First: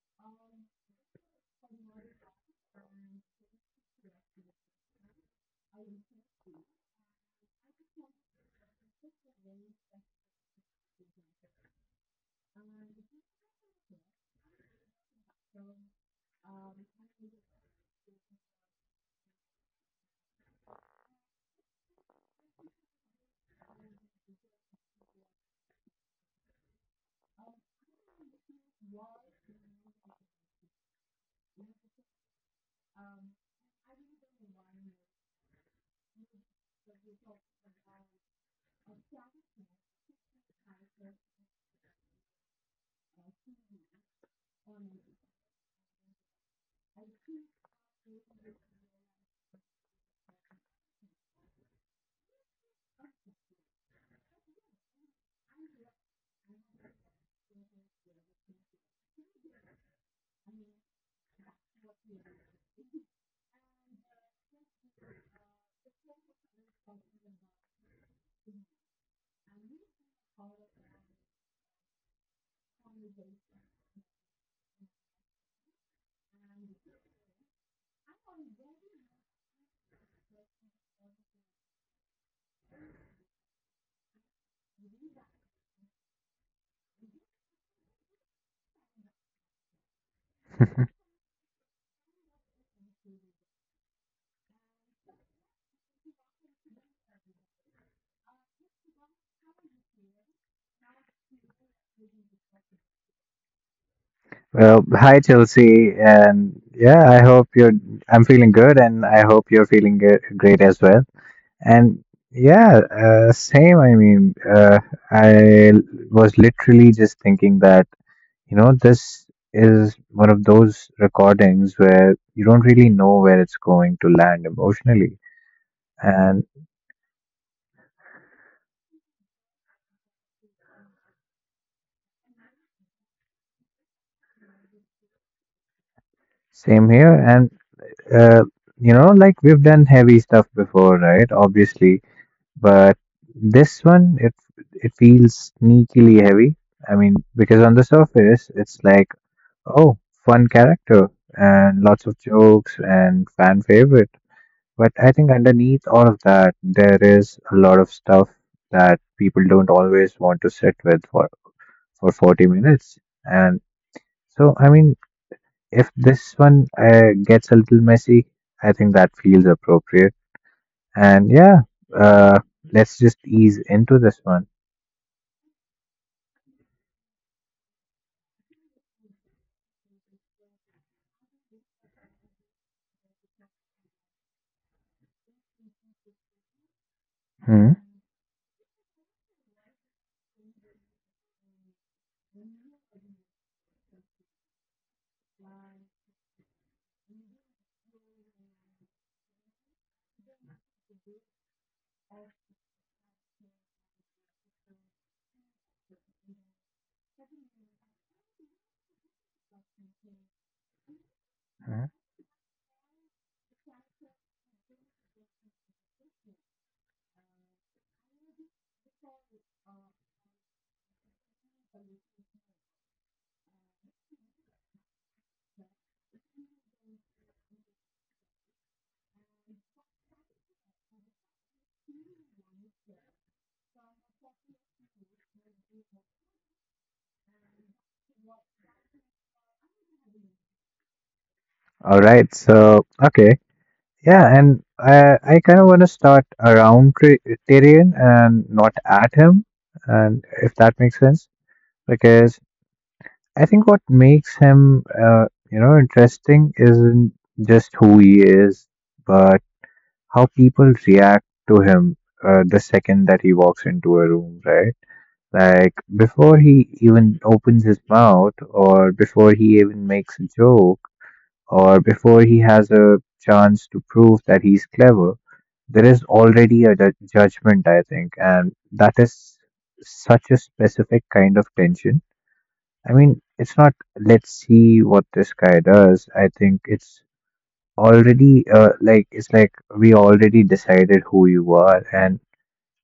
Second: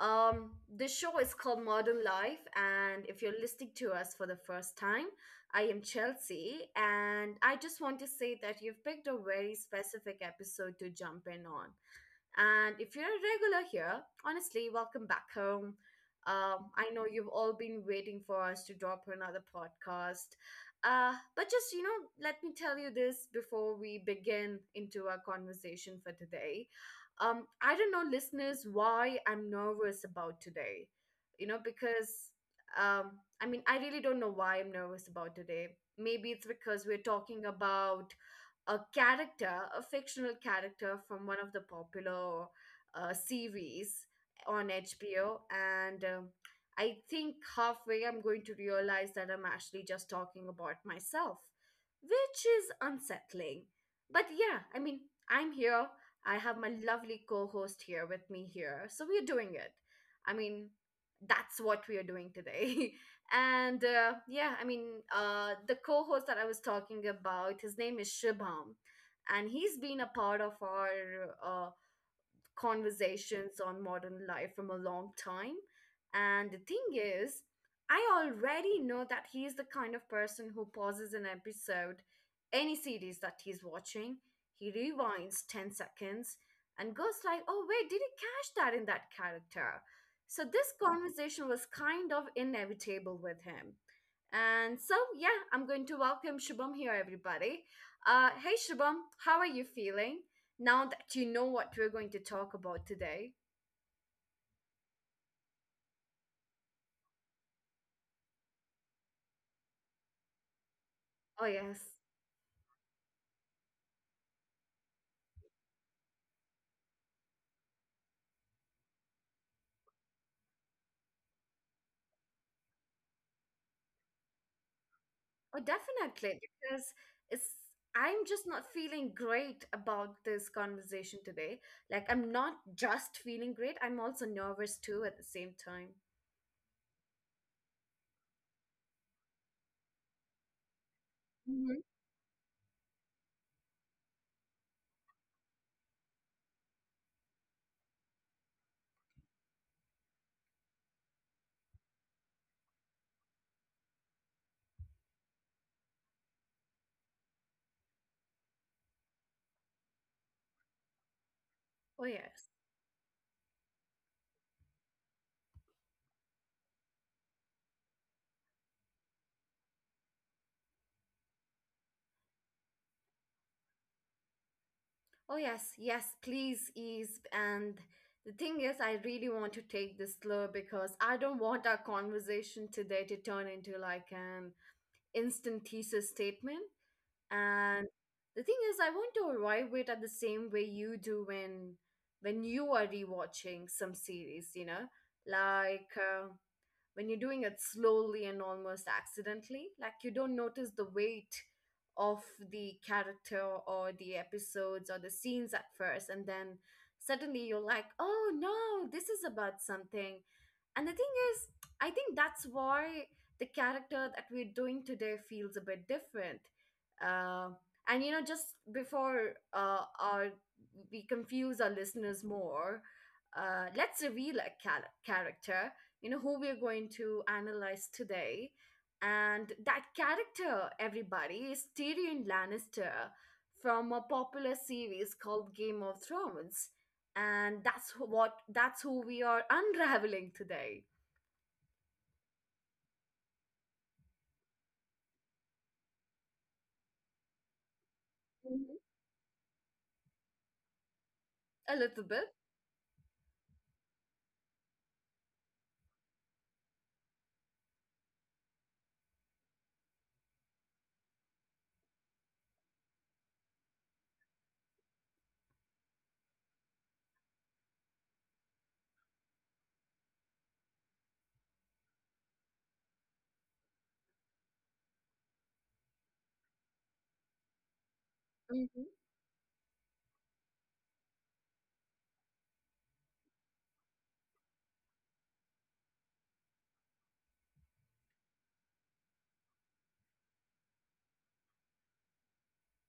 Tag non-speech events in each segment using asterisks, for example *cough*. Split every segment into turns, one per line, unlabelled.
This show is called Modern Life, and if you're listening to us for the first time, I am Chelsea, and I just want to say that you've picked a very specific episode to jump in on. And if you're a regular here, honestly, welcome back home. I know you've all been waiting for us to drop another podcast. But just, you know, let me tell you this before we begin into our conversation for today. I don't know, listeners, why I'm nervous about today. You know, because um, I mean, I really don't know why I'm nervous about today. Maybe it's because we're talking about a character, a fictional character from one of the popular series on HBO, and I think halfway I'm going to realize that I'm actually just talking about myself, which is unsettling. But yeah, I mean, I'm here. I have my lovely co host here with me here. So we're doing it. I mean, that's what we are doing today. *laughs* And yeah, I mean, the co-host that I was talking about, his name is Shibham, and he's been a part of our conversations on Modern Life from a long time. And the thing is, I already know that he is the kind of person who pauses an episode, any series that he's watching, he rewinds 10 seconds and goes like, "Oh wait, did he catch that in that character?" So this conversation was kind of inevitable with him. And so, yeah, I'm going to welcome Shubham here, everybody. Hey, Shubham, how are you feeling now that you know what we're going to talk about today?
Well, hi Chelsea, and yeah, I hope you're. I'm feeling good, and I hope you're feeling great as well.
Oh, yes.
And yeah, same. I was literally just thinking that you know this is one of those recordings where you don't really know where it's going to land emotionally.
Oh, definitely.
And
Because it's, I'm just not feeling great about this conversation today. Like, I'm not just feeling great, I'm also nervous too at the same time.
same here. And uh, you know, like we've done heavy stuff before, right?
Hmm.
Obviously. But this one, it feels sneakily heavy. I mean, because on the surface, it's like, oh, fun character and lots of jokes and fan favorite. But I think underneath all of that, there is a lot of stuff that people don't always want to sit with for
Oh, yes.
40 minutes. And so, I mean, if this one gets a little messy, I think that feels appropriate. And yeah, uh, let's just ease into this one.
Oh, yes. Yes, please ease. And the thing is, I really want to take this slow because I don't want our conversation today to turn into like an instant thesis statement.
Hmm.
And the thing is, I want to arrive it at the same way you do when you are rewatching some series, you know, like when you're doing it slowly and almost accidentally, like you don't notice the weight of the character or the episodes or the scenes at first, and then suddenly you're like, oh no, this is about something. And the thing is,
Hmm.
I think that's why the character that we're doing today feels a bit different. uh, and you know, just before our we confuse our listeners more, let's reveal a character. You know who we're going to analyze today, and that character, everybody, is Tyrion Lannister from a popular series called Game of Thrones. And that's wh- what that's who we are unraveling today.
All right. So, okay. Yeah, and I kind of want to start around Tyrion and
Mhm.
not at him, and if that makes sense,
A little bit.
because I think what makes him, you know, interesting isn't just who he is, but how people react to him the second that he walks into a room, right? Like before he even opens his mouth, or before he even makes a joke or before he has a chance to prove that he's clever, there is already a judgment, I think, and
Mhm.
that is such a specific kind of tension. I mean, it's not let's see what this guy does. I think it's already like it's like we already decided who you are, and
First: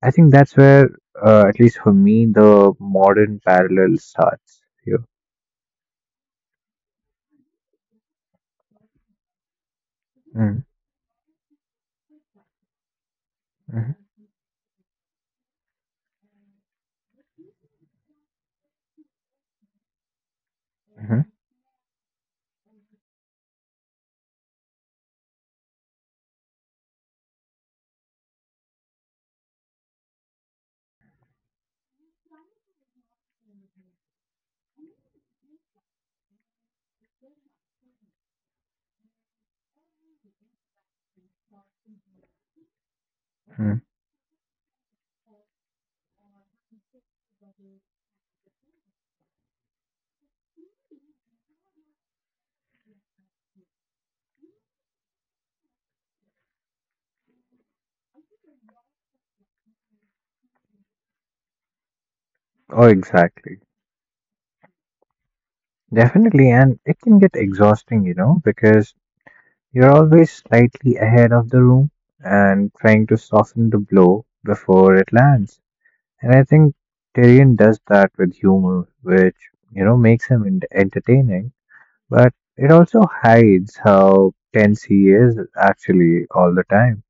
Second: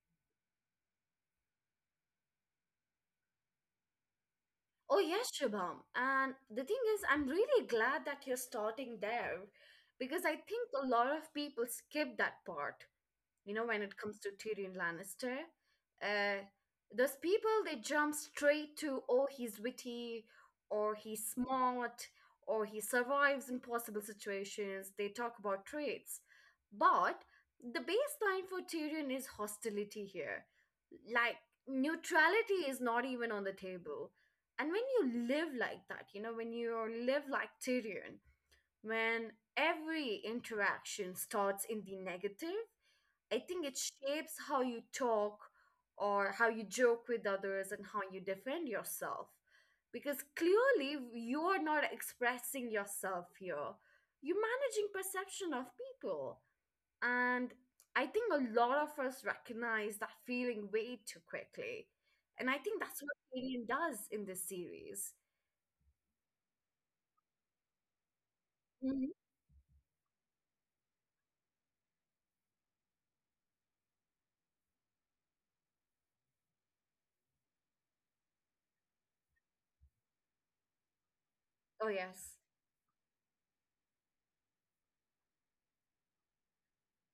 I think that's where, at least for me, the modern parallel starts
Oh
here.
yes, Shubham, and the thing is, I'm really glad that you're starting there, because I
Mm-hmm.
think a lot of people skip that part, you know, when
Mm-hmm.
it comes to Tyrion Lannister. Uh, those people, they jump straight to, oh, he's witty, or
Mm-hmm.
he's smart, or he survives impossible situations. They talk about traits. But the baseline for Tyrion is hostility here. Like, neutrality is not even on the table. And when you live like that, you know, when you live like Tyrion, when every interaction starts in the negative, I think it
Mm-hmm.
shapes how you talk or how you joke with others and how you defend yourself. Because clearly you are not expressing yourself here. You're managing perception of people. And I think a lot of us recognize that feeling way too quickly. And I think
Oh,
that's what
exactly.
Alien does in this series.
Definitely, and it can get exhausting, you know, because
Mhm.
you're always slightly ahead of the room and trying to soften the blow before it lands. And I think Tyrion does that with humor, which, you know, makes him entertaining,
Oh, yes.
but it also hides how tense he is actually all the time.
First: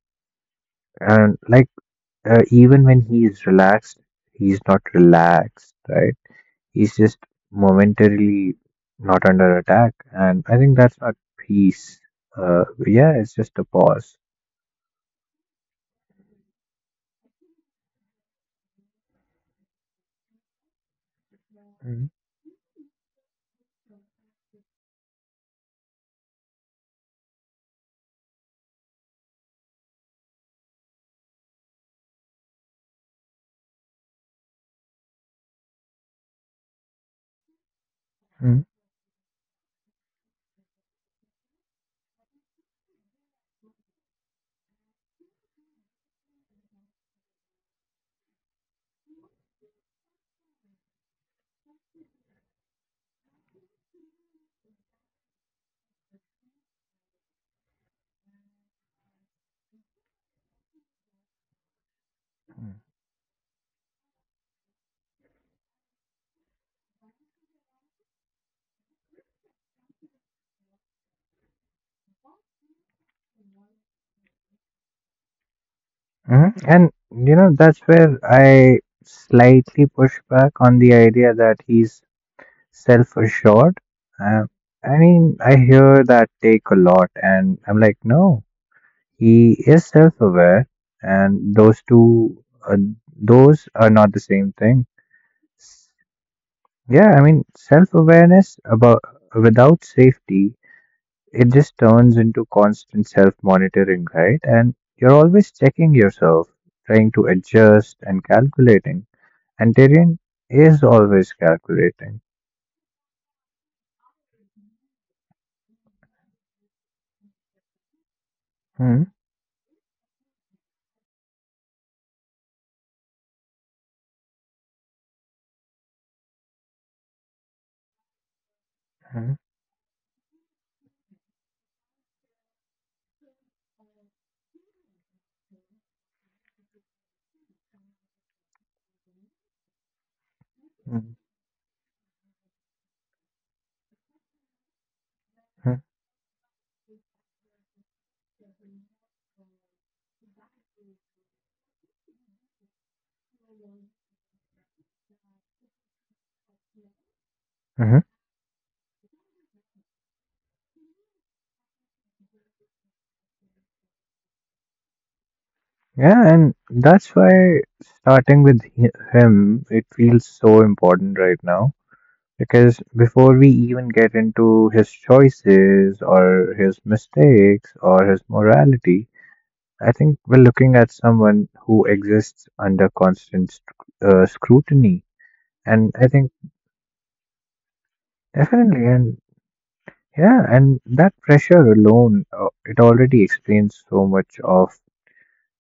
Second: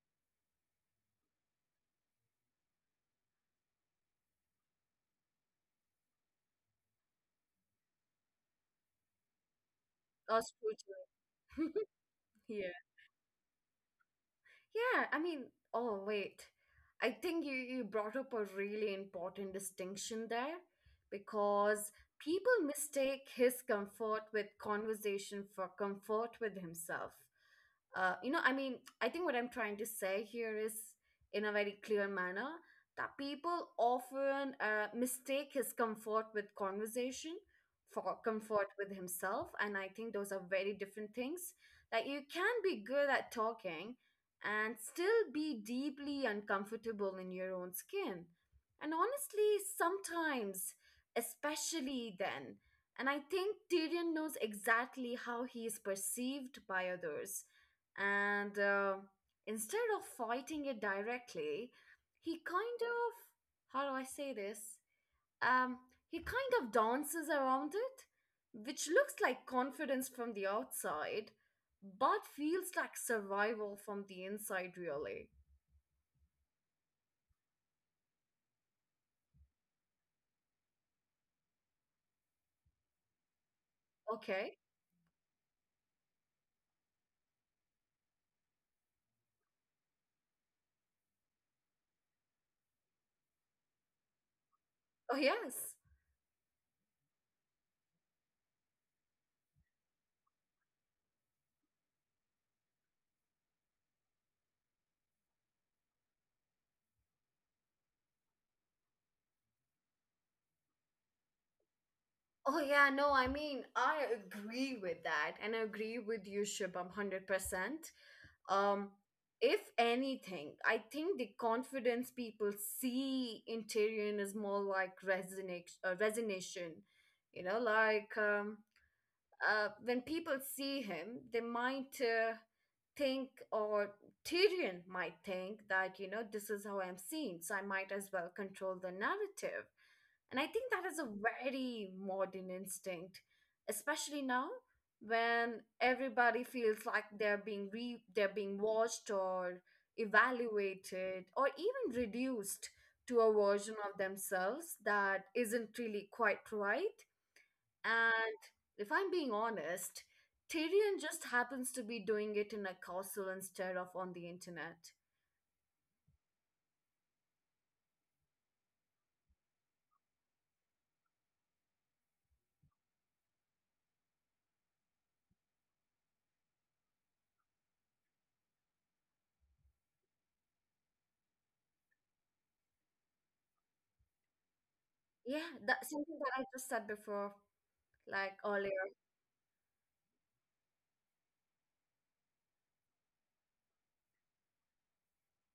And like, even when he's relaxed, he's not relaxed, right? He's just momentarily not under attack, and
Us
I
true
think that's not
too.
peace.
*laughs* Yeah.
Yeah, it's just a pause.
Yeah, I mean, oh wait. I think you brought up a really important distinction there, because
Mhm,
people mistake his comfort with conversation for comfort with himself. You know, I mean, I think what I'm trying to say here is, in a very clear manner, that people often mistake his comfort with conversation for
mhm,
comfort with himself. And I think those are very different things. Like, you can be good at talking and still be deeply uncomfortable in your own skin. And honestly, sometimes, especially then. And I think Tyrion knows exactly how he is perceived by others, and instead of fighting it directly, he kind of, how do I say this, um he kind of dances around it, which looks like confidence from the outside but feels like survival from the inside, really.
mhm. And you know, that's where I slightly push back on the idea that he's self assured. Uh,
Okay.
I mean, I hear that take a lot, and I'm like, no, he is self aware, and those are not the same thing.
Oh yes.
Yeah, I mean, self awareness about without safety, it just turns into constant self monitoring, right? And you're always checking yourself, trying to adjust and calculating. And Tyrion is always calculating.
Oh yeah, no, I mean, I agree with that, and I agree with you, Shibam, 100%. um
Mm-hmm.
if anything, I think the confidence people see in Tyrion is more like resignation. Resignation. You know, like when people see him, they might think, or Tyrion might think, that you know, this is how I'm seen, so I might as well control the narrative. And I think that is a
Mm-hmm.
very modern instinct, especially now, when everybody feels like they're being watched or evaluated or even reduced to a version of themselves that isn't really quite right.
Hmm.
And if I'm being honest, Tyrion just happens to be doing it in a castle instead of on the internet.
Yeah, and that's why starting with him, it feels so important right now. Because before we even get into his choices or his mistakes or his morality, I think we're looking at someone who exists under constant scrutiny.
Yeah, that
And I
something
think
that I just said before, like
definitely,
earlier.
and yeah, and that pressure alone, it already explains so much of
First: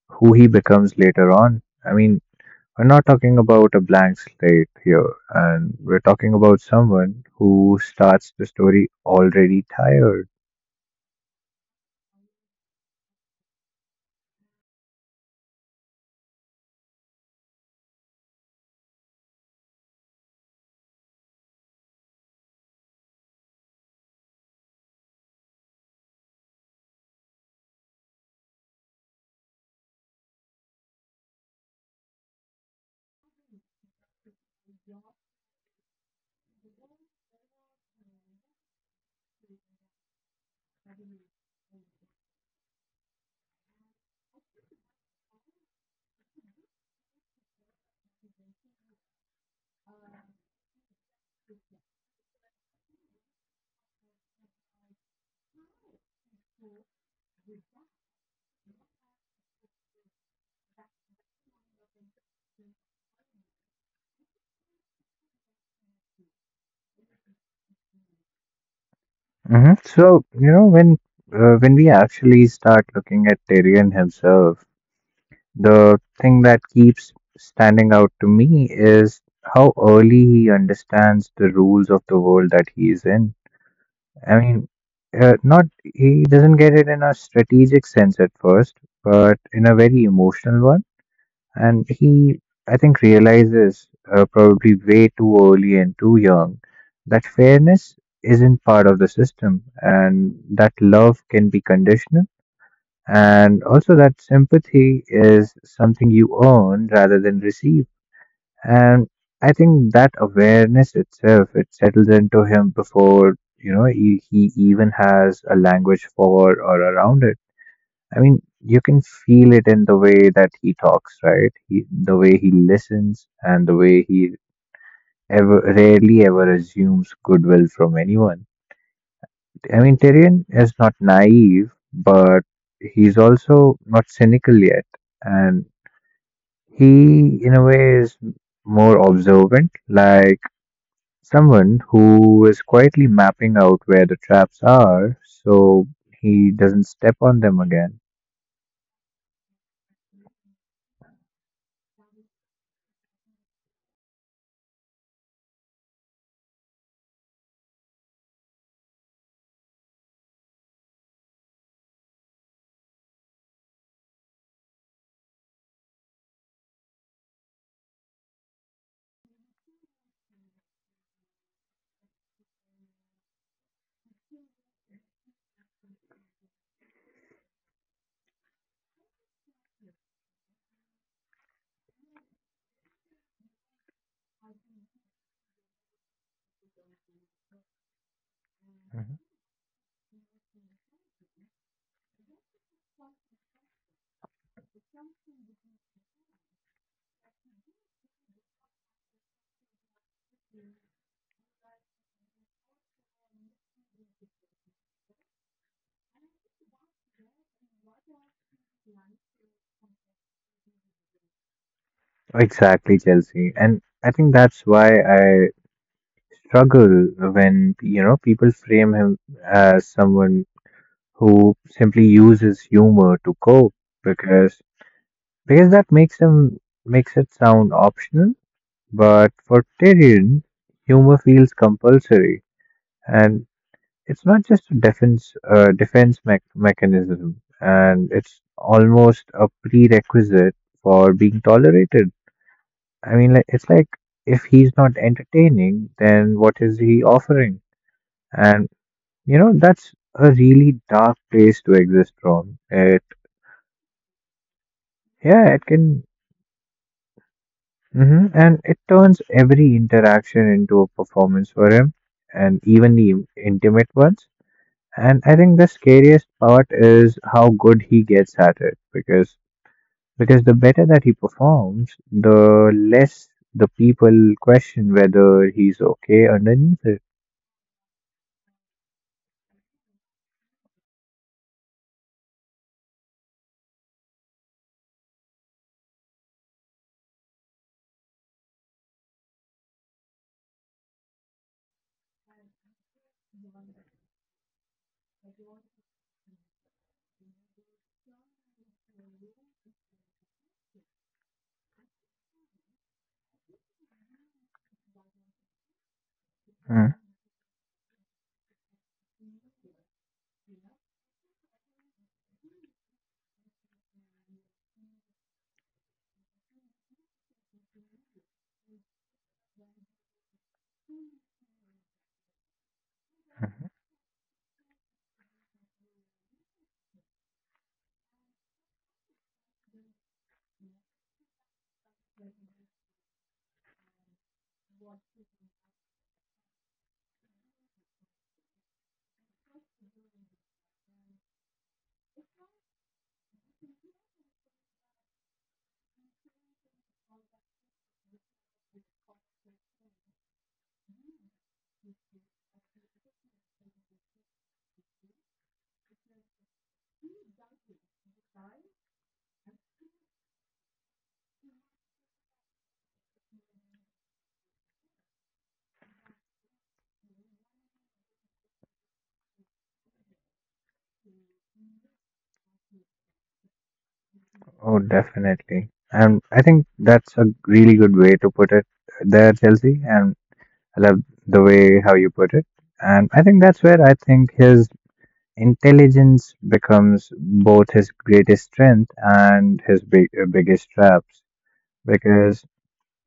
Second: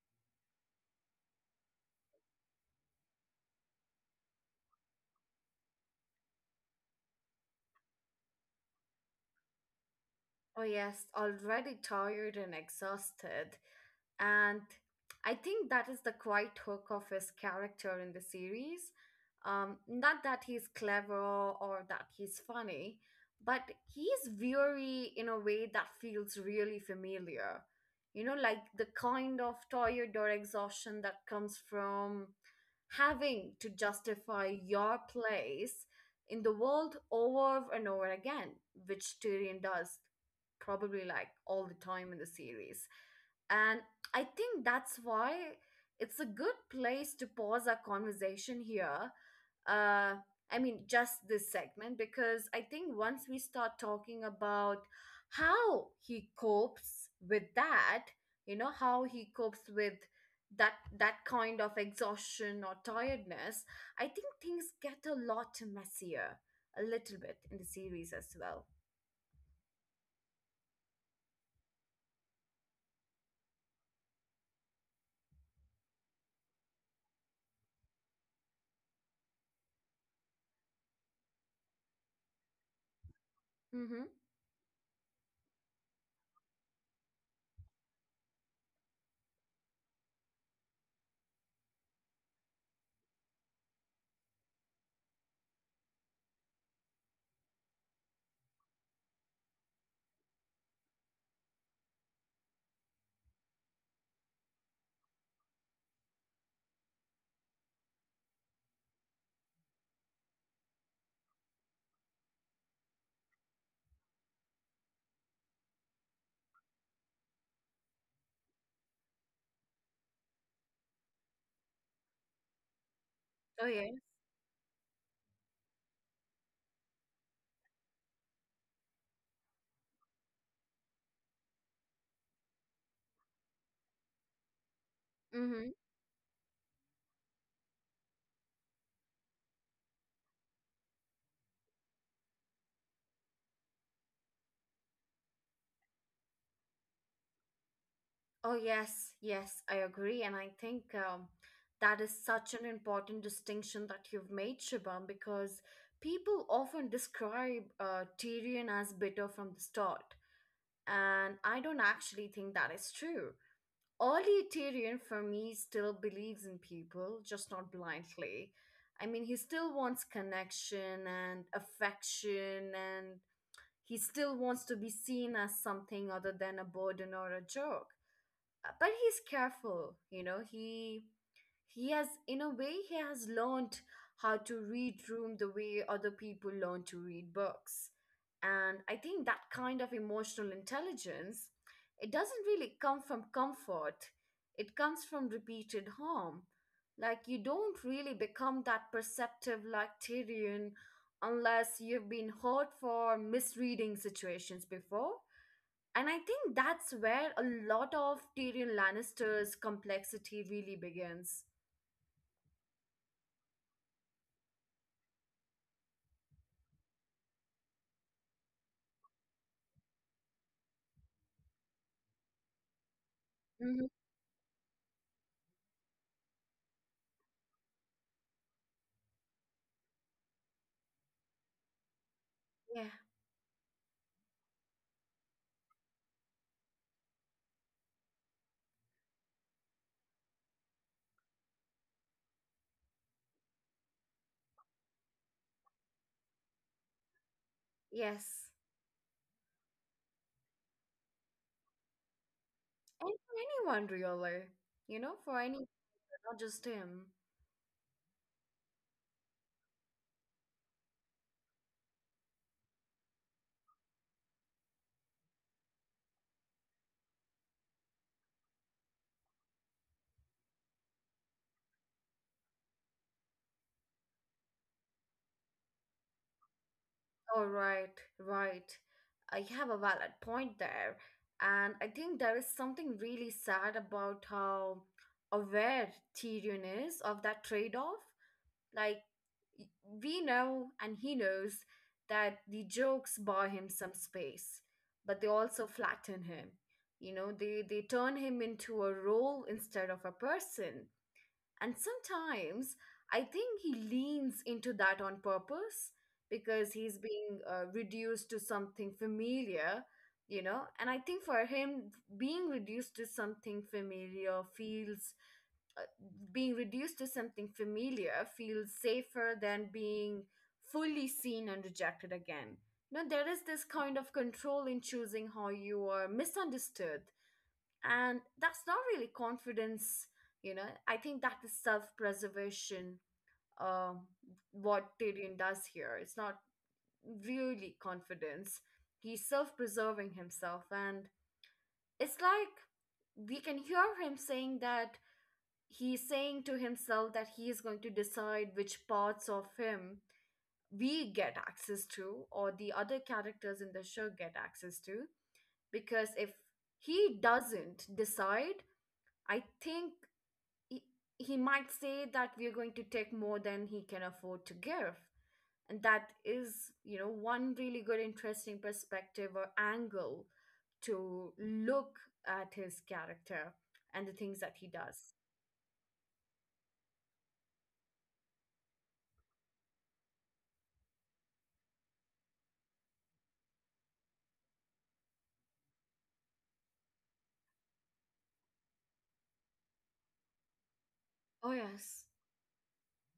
who he becomes later on. I mean, we're not talking about a blank slate here, and we're talking about someone who starts the story already tired.
Oh, yes, already tired and exhausted, and I think that is the quiet hook of his character in the series. Not that he's clever or that he's funny, but he's weary in a way that feels really familiar. You know, like the kind of tired or exhaustion that comes from having to justify your place in the world over and over again, which Tyrion does probably like all the time in the series. And I think that's why it's a good place to pause our conversation here. Uh, I mean, just this segment, because I think once we start talking about how he copes with that, you know, how he copes with that that kind of exhaustion or tiredness, I think things get a lot messier, a little bit in the series as well.
Hmm. So, you know, when we actually start looking at Tyrion himself, the thing that keeps standing out to me is how early he understands the rules of the world that he is in.
Mm-hmm.
I mean, not he doesn't get it in a strategic sense at first, but in a very emotional one and he I think realizes probably way too early and too young that fairness isn't part of the system and that love can be conditional and also that sympathy is something you earn rather than receive and I think that awareness itself it settles into him before you know he even has a language for or around it. I mean, you can feel it in the way that he talks, right? He, the way he listens and the
Oh
way he ever rarely ever assumes goodwill from anyone. I mean, Tyrion is not naive, but he's also not cynical yet,
yeah.
and he, in a way, is more observant, like someone who is quietly mapping out where the traps are, so he doesn't step on them again.
Oh, yes, yes, I agree. And I think that is such an important distinction that you've made, Shibam, because people often describe Tyrion as bitter from the start. And I don't actually think that is true. Early Tyrion, for me, still believes in people, just not blindly. I mean, he still wants connection and affection, and he still wants to be seen as something other than a burden or a joke. But he's careful. You know, he has, in a way, he has learned how to read room the way other people learn to read books. And I think that kind of emotional intelligence, it doesn't really come from comfort, it comes from repeated harm. Like, you don't really become that perceptive, like Tyrion, unless you've been hurt for misreading situations before. And I think that's where a lot of Tyrion Lannister's complexity really begins.
Exactly, Chelsea. And I think that's why I struggle when, you know, people frame him as someone who simply uses humor to cope
Hmm.
because that makes him makes it sound optional, but for Tyrion, humor feels compulsory
Yeah,
and it's not just a defense mechanism and it's almost a prerequisite for being tolerated. I mean, like, it's like if he's not entertaining, then what is he offering?
yes.
And you know, that's a really dark place to exist from. It,
And for anyone, really, you know, for
yeah,
anyone,
it can.
not just him.
Hmm. And it turns every interaction into a performance for him, and even the intimate ones. And I think the scariest part is how good he gets at it, because the better that he performs, the less the people question whether he's okay underneath it.
All right, right. I have a valid point there. And I think there is something really sad about how aware Tyrion is of that trade off. Like, we know and he knows that the jokes buy him some space, but they also flatten him. You know, they turn him into a role instead of a person. And sometimes I think he leans into that on purpose, because he's being reduced to something familiar. You know, and I think for him, being reduced to something familiar feels uh, being reduced to something familiar feels safer than being fully seen and rejected again. You know, there is this kind of control in choosing how you are misunderstood, and that's not really confidence. You know, I think that is self-preservation. Uh, what Tyrion does here, it's not really confidence. He's self-preserving himself, and it's like we can hear him saying that, he's saying to himself that he is going to decide which parts of him we get access to, or the other characters in the show get access to. Because if he doesn't decide, I think he, he might say that we're going to take more than he can afford to give. And that is, you know, one really good interesting perspective or angle to look at his character and the things that he
Oh,
does.
definitely. And I think that's a really good way to put it there, Chelsea. And I love the way how you put it. And I think that's where I think his intelligence becomes both his greatest strength and his biggest traps.
Oh, yes.
Because,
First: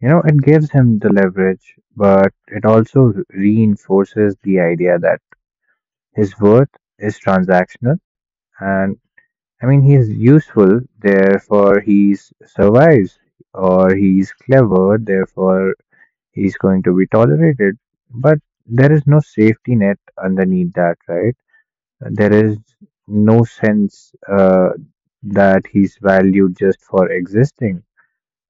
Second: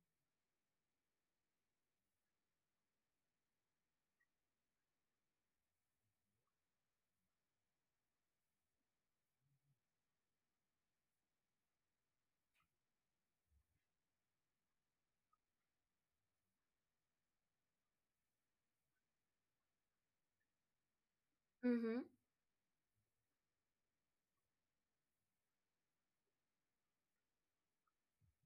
you know, it gives him the leverage, but it also reinforces the idea that his worth is transactional. And I mean, he's useful, therefore he survives, or he's clever, therefore he's going to be tolerated. But there is no safety net underneath that, right? There is no sense that he's valued just for existing,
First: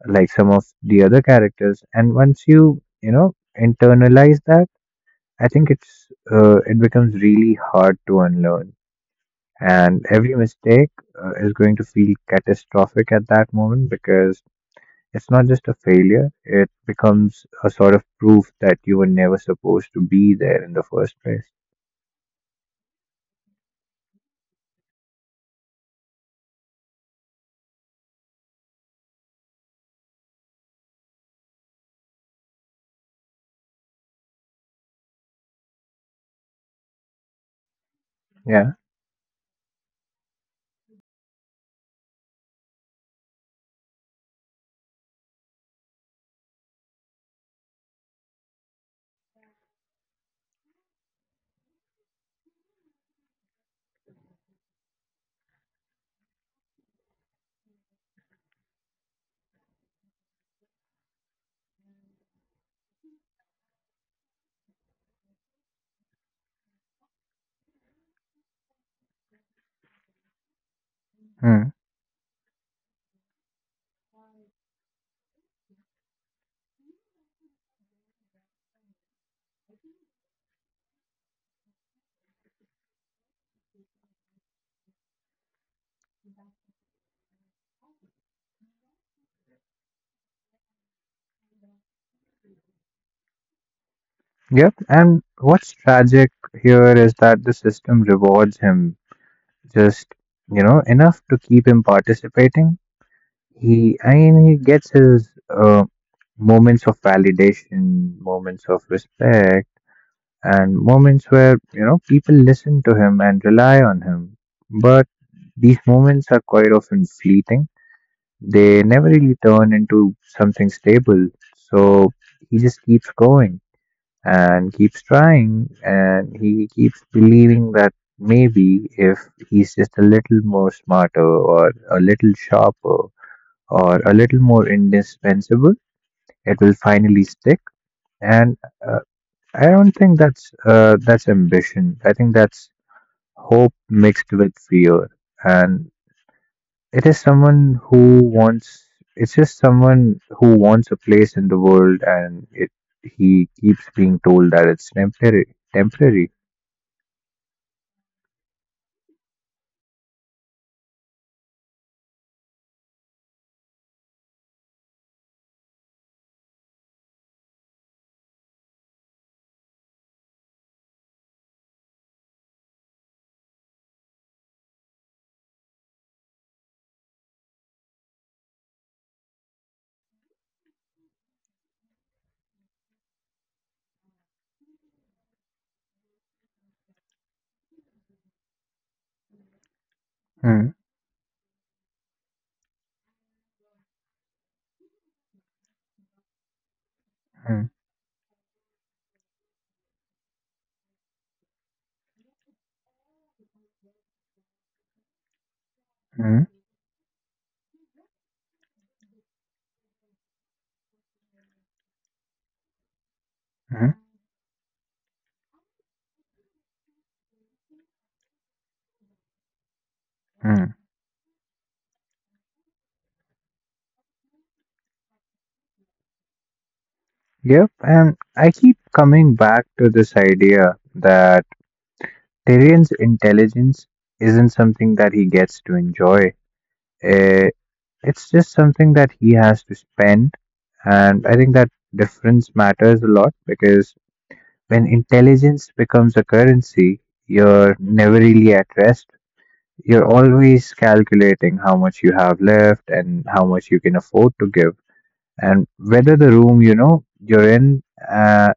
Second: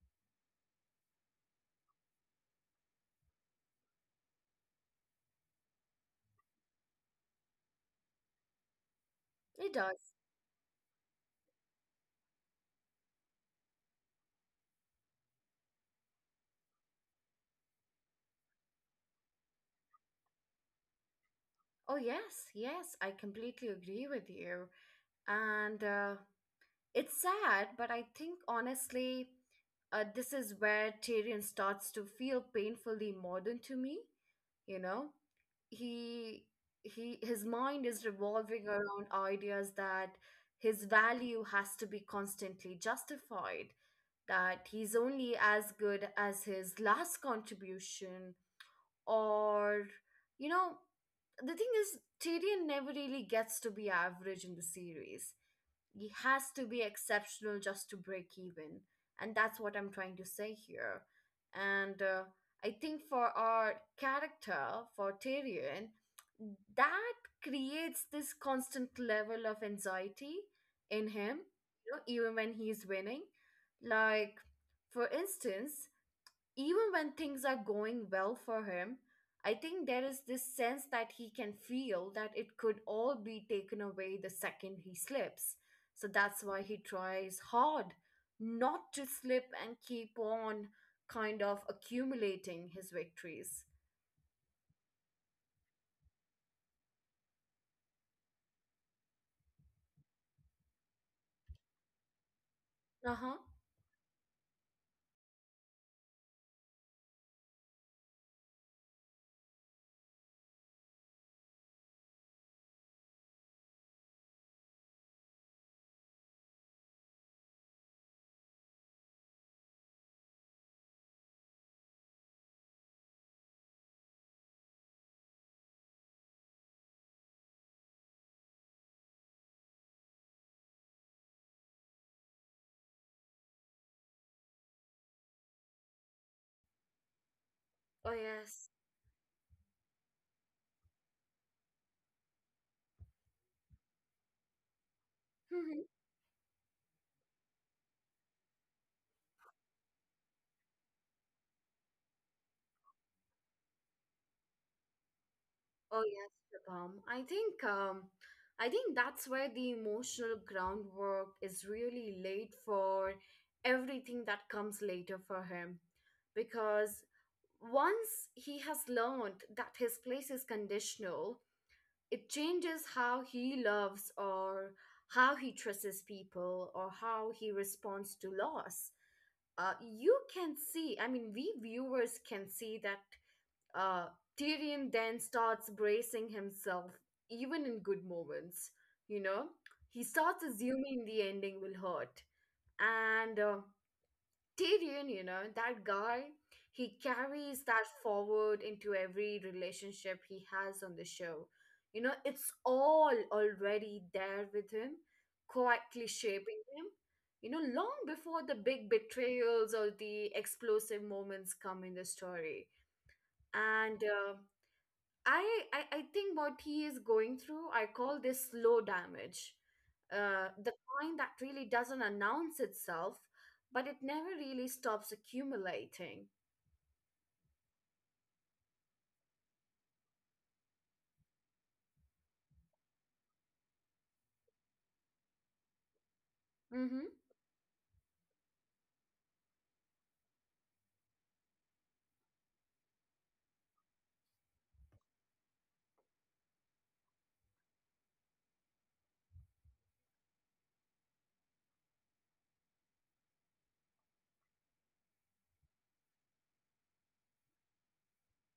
like some of the other characters. And once you, you know, internalize that, I think it becomes really hard to unlearn
It
and
does.
every mistake is going to feel catastrophic at that moment because it's not just a failure, it becomes a sort of proof that you were never supposed to be there in the first place.
Oh, yes, yes, I completely agree with you. And it's sad, but I think honestly, this is where Tyrion starts to feel painfully modern to me. You know, he he his mind is revolving
Yeah.
around ideas that his value has to be constantly justified, that he's only as good as his last contribution, or you know the thing is Tyrion never really gets to be average in the series. He has to be exceptional just to break even, and that's what I'm trying to say here. And I think for our character for Tyrion, that creates this constant level of anxiety in him,
Hmm.
you know, even when he's winning. Like, for instance, even when things are going well for him, I think there is this sense that he can feel that it could all be taken away the second he slips. So that's why he tries hard not to slip and keep on kind of accumulating his victories.
Yep, and what's tragic here is that the system rewards him just you know enough to keep him participating.
Uh huh.
He i mean he gets his moments of validation, moments of respect, and moments where you know people listen to him and rely on him, but these moments are quite often fleeting. They never really turn into something stable. So he just keeps going and keeps trying and he keeps believing that maybe if he's just a little more smarter or a little sharper or a little more indispensable it will finally stick.
Oh,
And
yes.
uh, I don't think that's ambition. I think that's hope mixed with fear,
*laughs*
and it is someone who wants. It's just someone who wants a place in the world, and it he keeps being told that it's temporary.
Oh yes,
Temporary.
the I think um, I think that's where the emotional groundwork is really laid for everything that comes later for him, because once he has learned that his place is conditional, it changes how he loves or how he trusts people or how he responds to loss. You can see, I mean, we viewers can see that uh, Tyrion then starts bracing himself, even in good moments. You know, he starts
Mm,
assuming the ending will hurt. And Tyrion, you know, that guy, he carries
mm,
that forward into every relationship he has on the show. You know, it's all already there with him, quietly
mm,
shaping him. You know, long before the big betrayals or the explosive moments come in the story.
mm,
And I, I think what he is going through, I call this slow damage. The
mm.
kind that really doesn't announce itself, but it never really stops accumulating.
Yep, and I keep coming back to this idea that Tyrion's intelligence isn't something that he gets to enjoy.
Mm-hmm.
Eh, It's just something that he has to spend. And I think that difference matters a lot because when intelligence becomes a currency, you're never really at rest. You're always calculating how much you have left and how much you can afford to give, and whether the room you know you're in Uh,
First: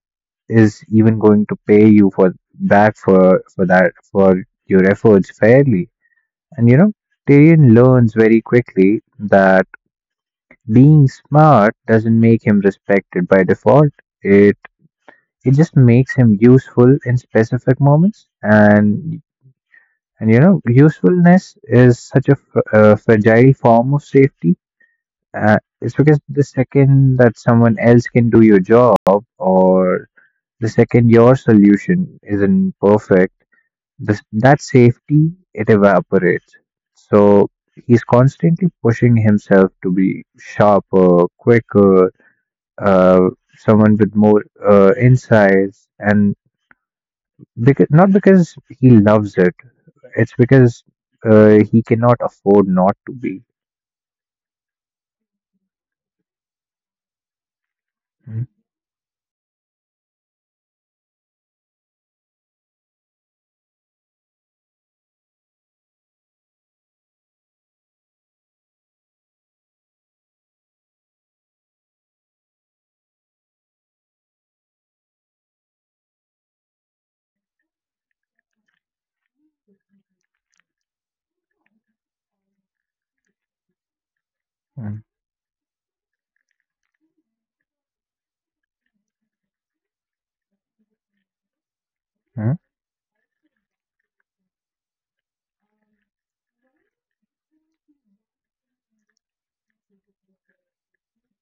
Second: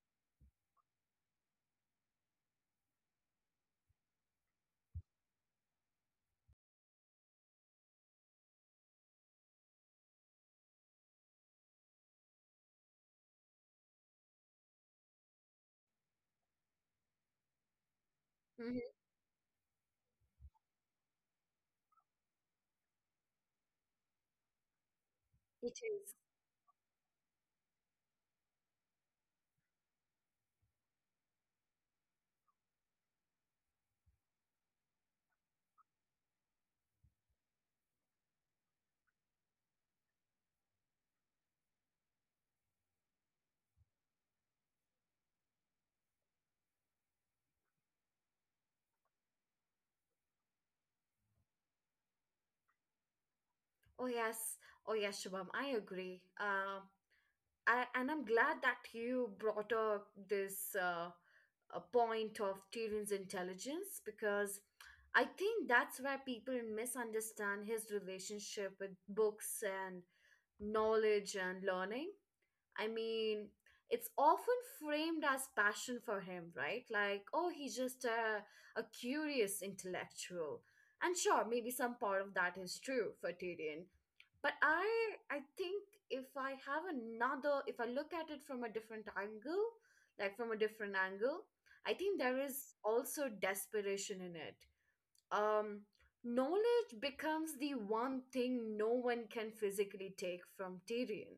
is even going to pay you for back for that for your efforts fairly. And you know, Tyrion learns very quickly that being smart doesn't make him respected by default. It it just makes him useful in specific moments,
Mm-hmm.
and you know, usefulness is such a, a fragile form of safety.
It
It's
is.
because the second that someone else can do your job, or the second your solution isn't perfect, that safety it evaporates. So he's constantly pushing himself to be sharper, quicker, uh, someone with more insights, and because not because he loves it, it's because he cannot afford not to be.
Oh yes. Oh yes, Shubham. I agree. I, and I'm
Mm,
glad that you brought up this a point of Tyrion's intelligence because I think that's where people misunderstand his relationship with books and knowledge and learning. I mean, it's often framed as passion for him, right? Like, oh, he's just a curious intellectual. And sure, maybe some part of that is true for Tyrion. But I
mm,
I think if I look at it from a different angle, like from a different angle, I think there
mm,
is also desperation in it. Um knowledge becomes the one thing no one can physically take from Tyrion,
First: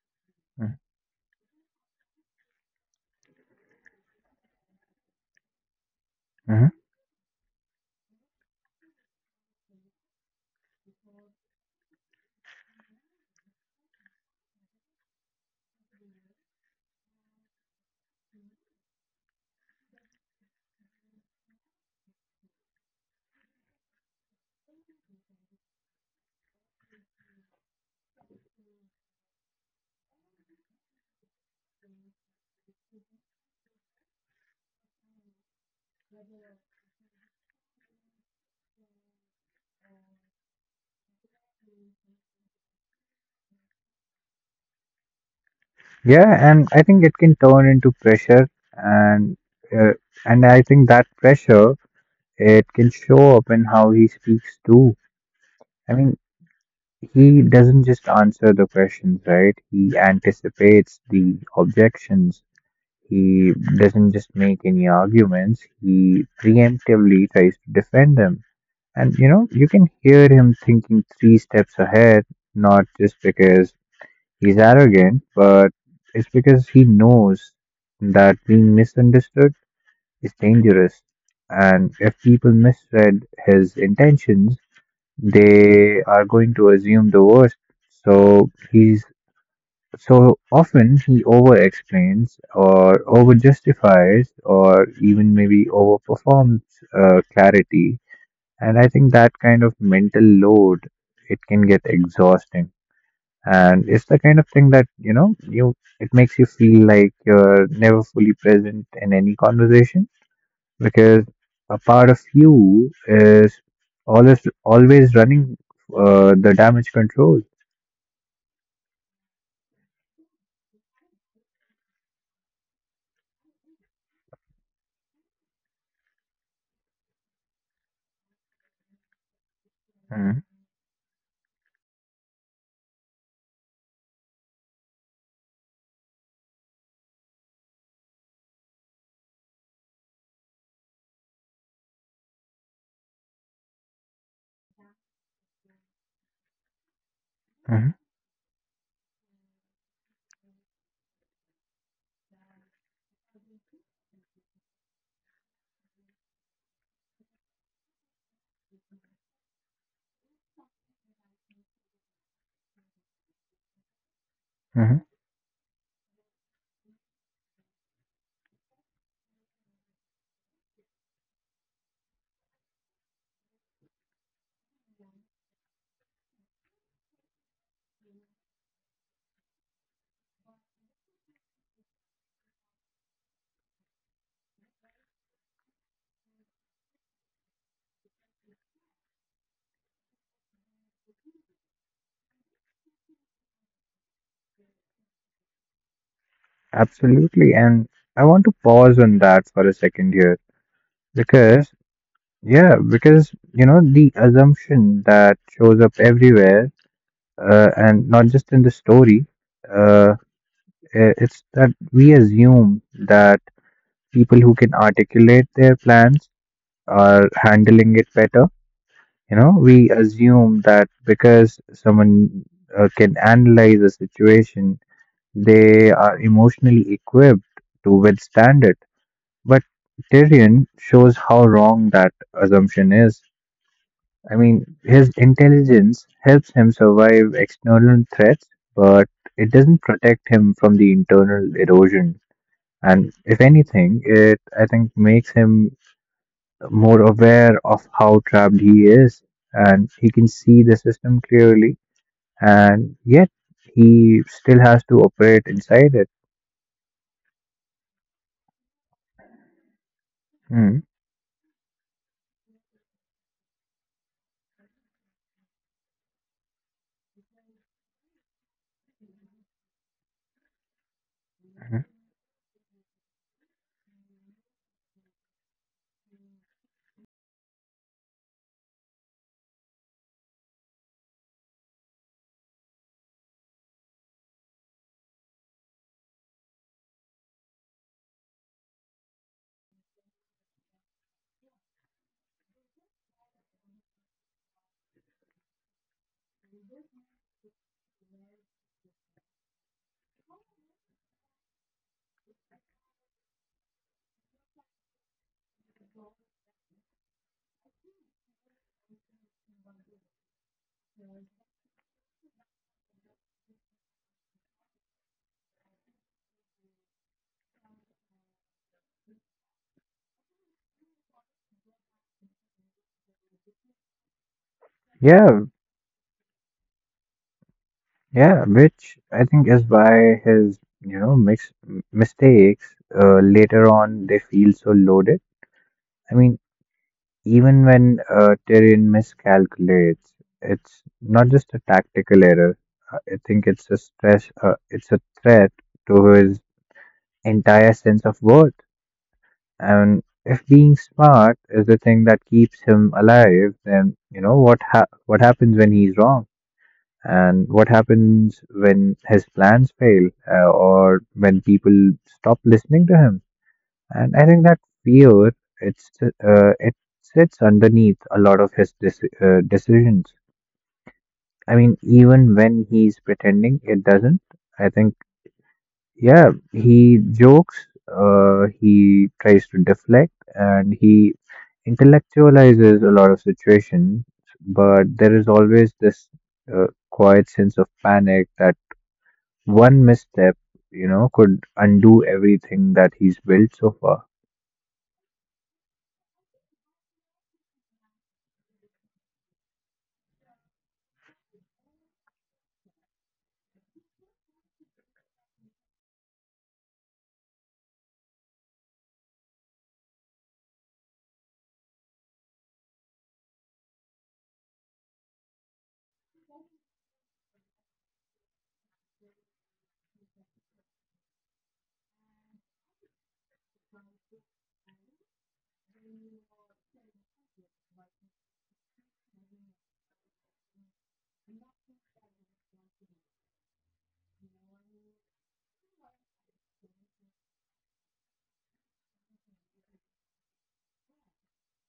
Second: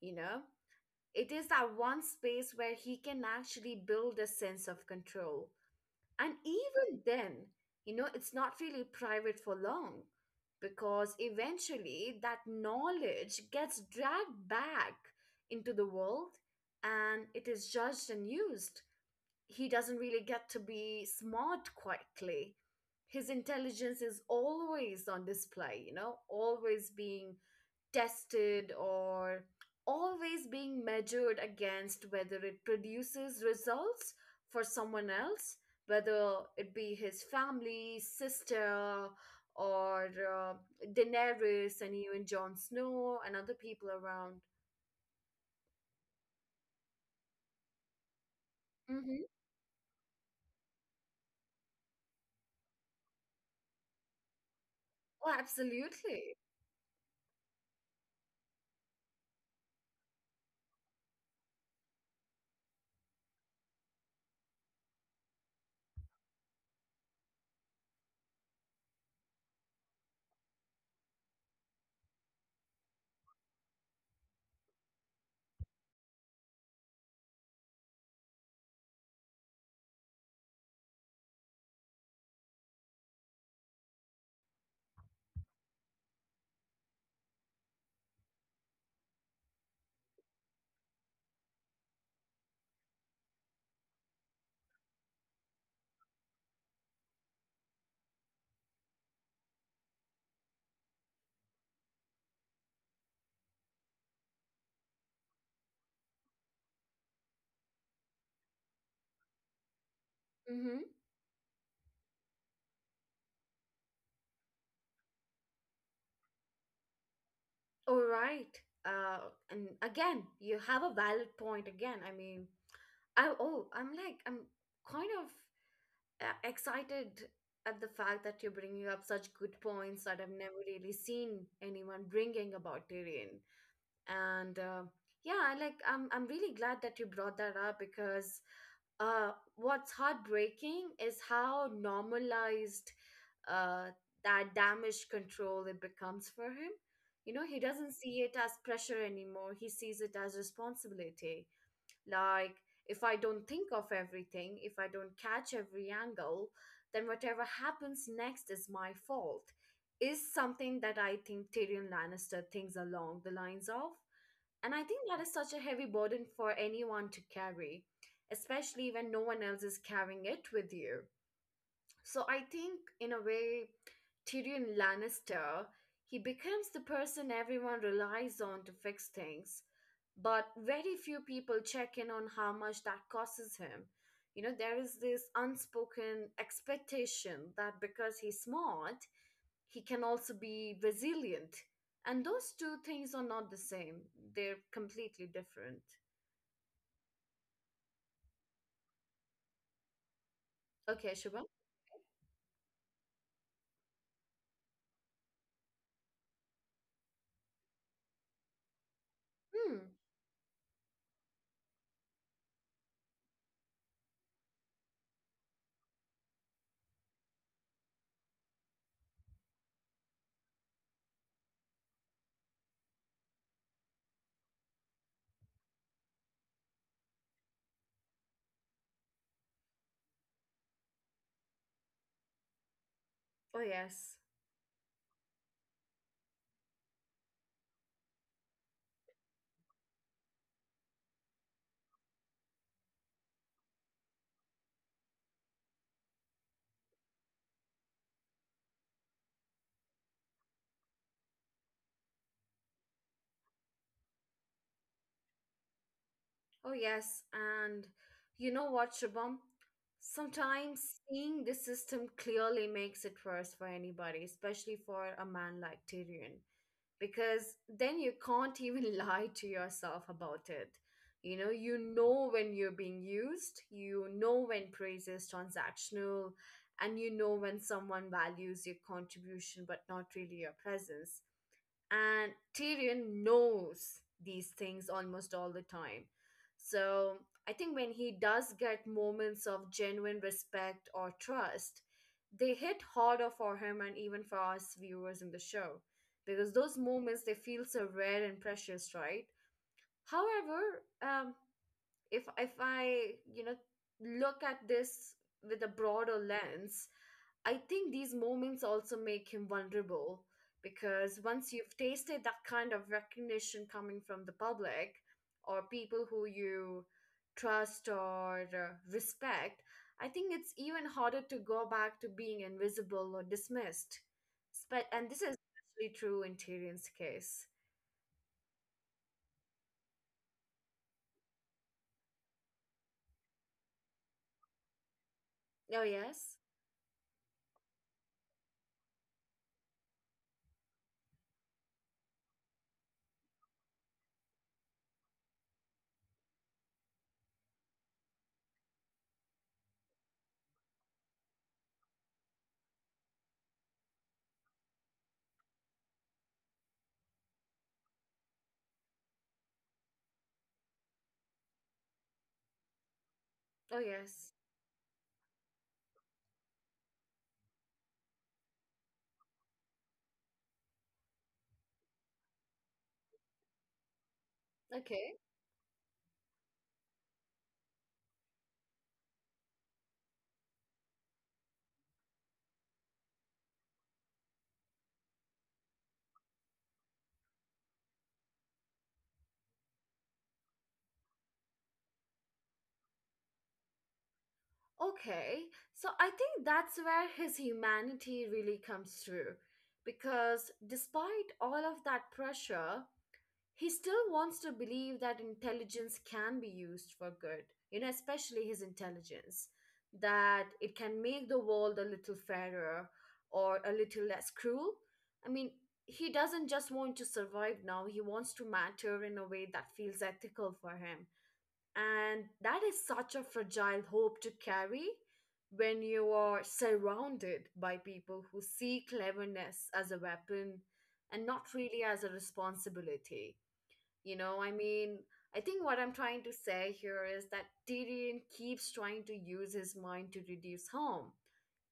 you know,
mm,
it is that one space where he can actually build a sense of control, and
mhm.
even then, you know, it's not really private for long because eventually that knowledge gets dragged back into the world and it is judged and used. He doesn't really get to be smart quietly. His intelligence is always on display, you know, always being tested or always being measured against whether it produces results for someone else, whether it be his family, sister, or Daenerys and even Jon Snow and other people around.
Yeah and I think it can turn into pressure
Hmm.
and uh, and I think that pressure it can show up in how he speaks too.
Oh,
I mean,
absolutely.
he doesn't just answer the questions, right? He anticipates the objections. He doesn't just make any arguments. He preemptively tries to defend them. And you know, you can hear him thinking three steps ahead, not just because he's arrogant, but it's because he knows that being misunderstood is dangerous. And if people misread his intentions, they are going to assume the worst. So he's so often he over explains or over justifies or even maybe over performs clarity. And I think that kind of mental load it can get exhausting. And it's the kind of thing that, you know, you it makes you feel like you're never fully present in any conversation
Mm-hmm.
because a part of you is always running the damage control.
All right. Uh, and again, you have a valid point. Again, I mean, I oh, I'm kind of excited at the fact that you're bringing up such good points that I've
Mm.
never really seen anyone bringing about Tyrion and yeah I like I'm really glad that you brought that up because what's heartbreaking is how normalized uh, that damage control it becomes for him. You know, he
Hmm.
doesn't see it as pressure anymore, he sees it as responsibility. Like, if I don't think of everything, if I don't catch every angle, then whatever happens next is my fault, is something that I think Tyrion Lannister thinks along the lines of. And I
Hmm.
think that is such a heavy burden for anyone to carry, especially when no one else is carrying it with you. So I think, in a way, Tyrion Lannister, he becomes the person everyone relies on to fix things, but very few people check in on how much that costs him. You know, there is this unspoken expectation that because he's smart, he can also be resilient. And those two things are not the same. They're completely different.
Absolutely. And I want to pause on that for a second here
Okay, Shubham?
because, the assumption that shows up everywhere and not just in the story.
Hmm.
uh, It's that we assume that people who can articulate their plans are handling it better. You know, we assume that because someone can analyze a situation, they are emotionally equipped to withstand it. But Tyrion shows how wrong that assumption is.
Oh, yes.
I mean, his intelligence helps him survive external threats, but it doesn't protect him from the internal erosion. And if anything, it I think makes him more aware of how trapped he is, and he can see the system clearly, and yet he still has to operate inside it.
Oh, yes. And you know what, Shubham? Sometimes
Mm.
seeing the system clearly makes it worse for anybody, especially for a man like Tyrion, because then you can't even *laughs* lie to yourself about it. You
Mhm.
know when you're being used, you know when praise is transactional, and you know when someone values your contribution but not really your presence, and Tyrion knows these things almost all the time. So I think when he does get moments of genuine respect or trust, they hit harder for him and even for us viewers in the show because those moments they feel so rare and precious, right? However, um, if I, you know, look at this with a broader lens, I think these moments also make him vulnerable because once you've tasted that kind of recognition coming from the public or people who you trust or respect, I think it's even harder to go back to being invisible or dismissed. Spe- and this
Yeah,
is especially true in Tyrion's case.
yeah, which I think is why his, you know, mistakes later on they feel so loaded.
Oh,
I
yes.
mean, even when Tyrion miscalculates, it's not just a tactical error. I think it's a stress. It's a threat to his entire sense of worth. And if being smart is the thing that keeps him alive, then you know what happens when he's wrong, and what happens when his plans fail, or when people stop listening to him.
Oh,
And
yes.
I think that fear it sits underneath a lot of his decisions. I mean, even when he's pretending it doesn't, I think
Okay.
yeah, he jokes, he tries to deflect, and he intellectualizes a lot of situations. But there is always this quiet sense of panic that one misstep, you know, could undo everything that he's built so far.
Okay, so I think that's where his humanity really comes through. Because despite all of that pressure, he still wants to believe that intelligence can be used for good, you know, especially his intelligence, that it can make the world a little fairer or a little less cruel. I mean, he doesn't just want to survive now, he wants to matter in a way that feels ethical for him, and that is such a fragile hope to carry when you are surrounded by people who see cleverness as a weapon and not really as a responsibility. You know, I mean, I think what I'm trying to say here is that Tyrion keeps trying to use his mind to reduce harm,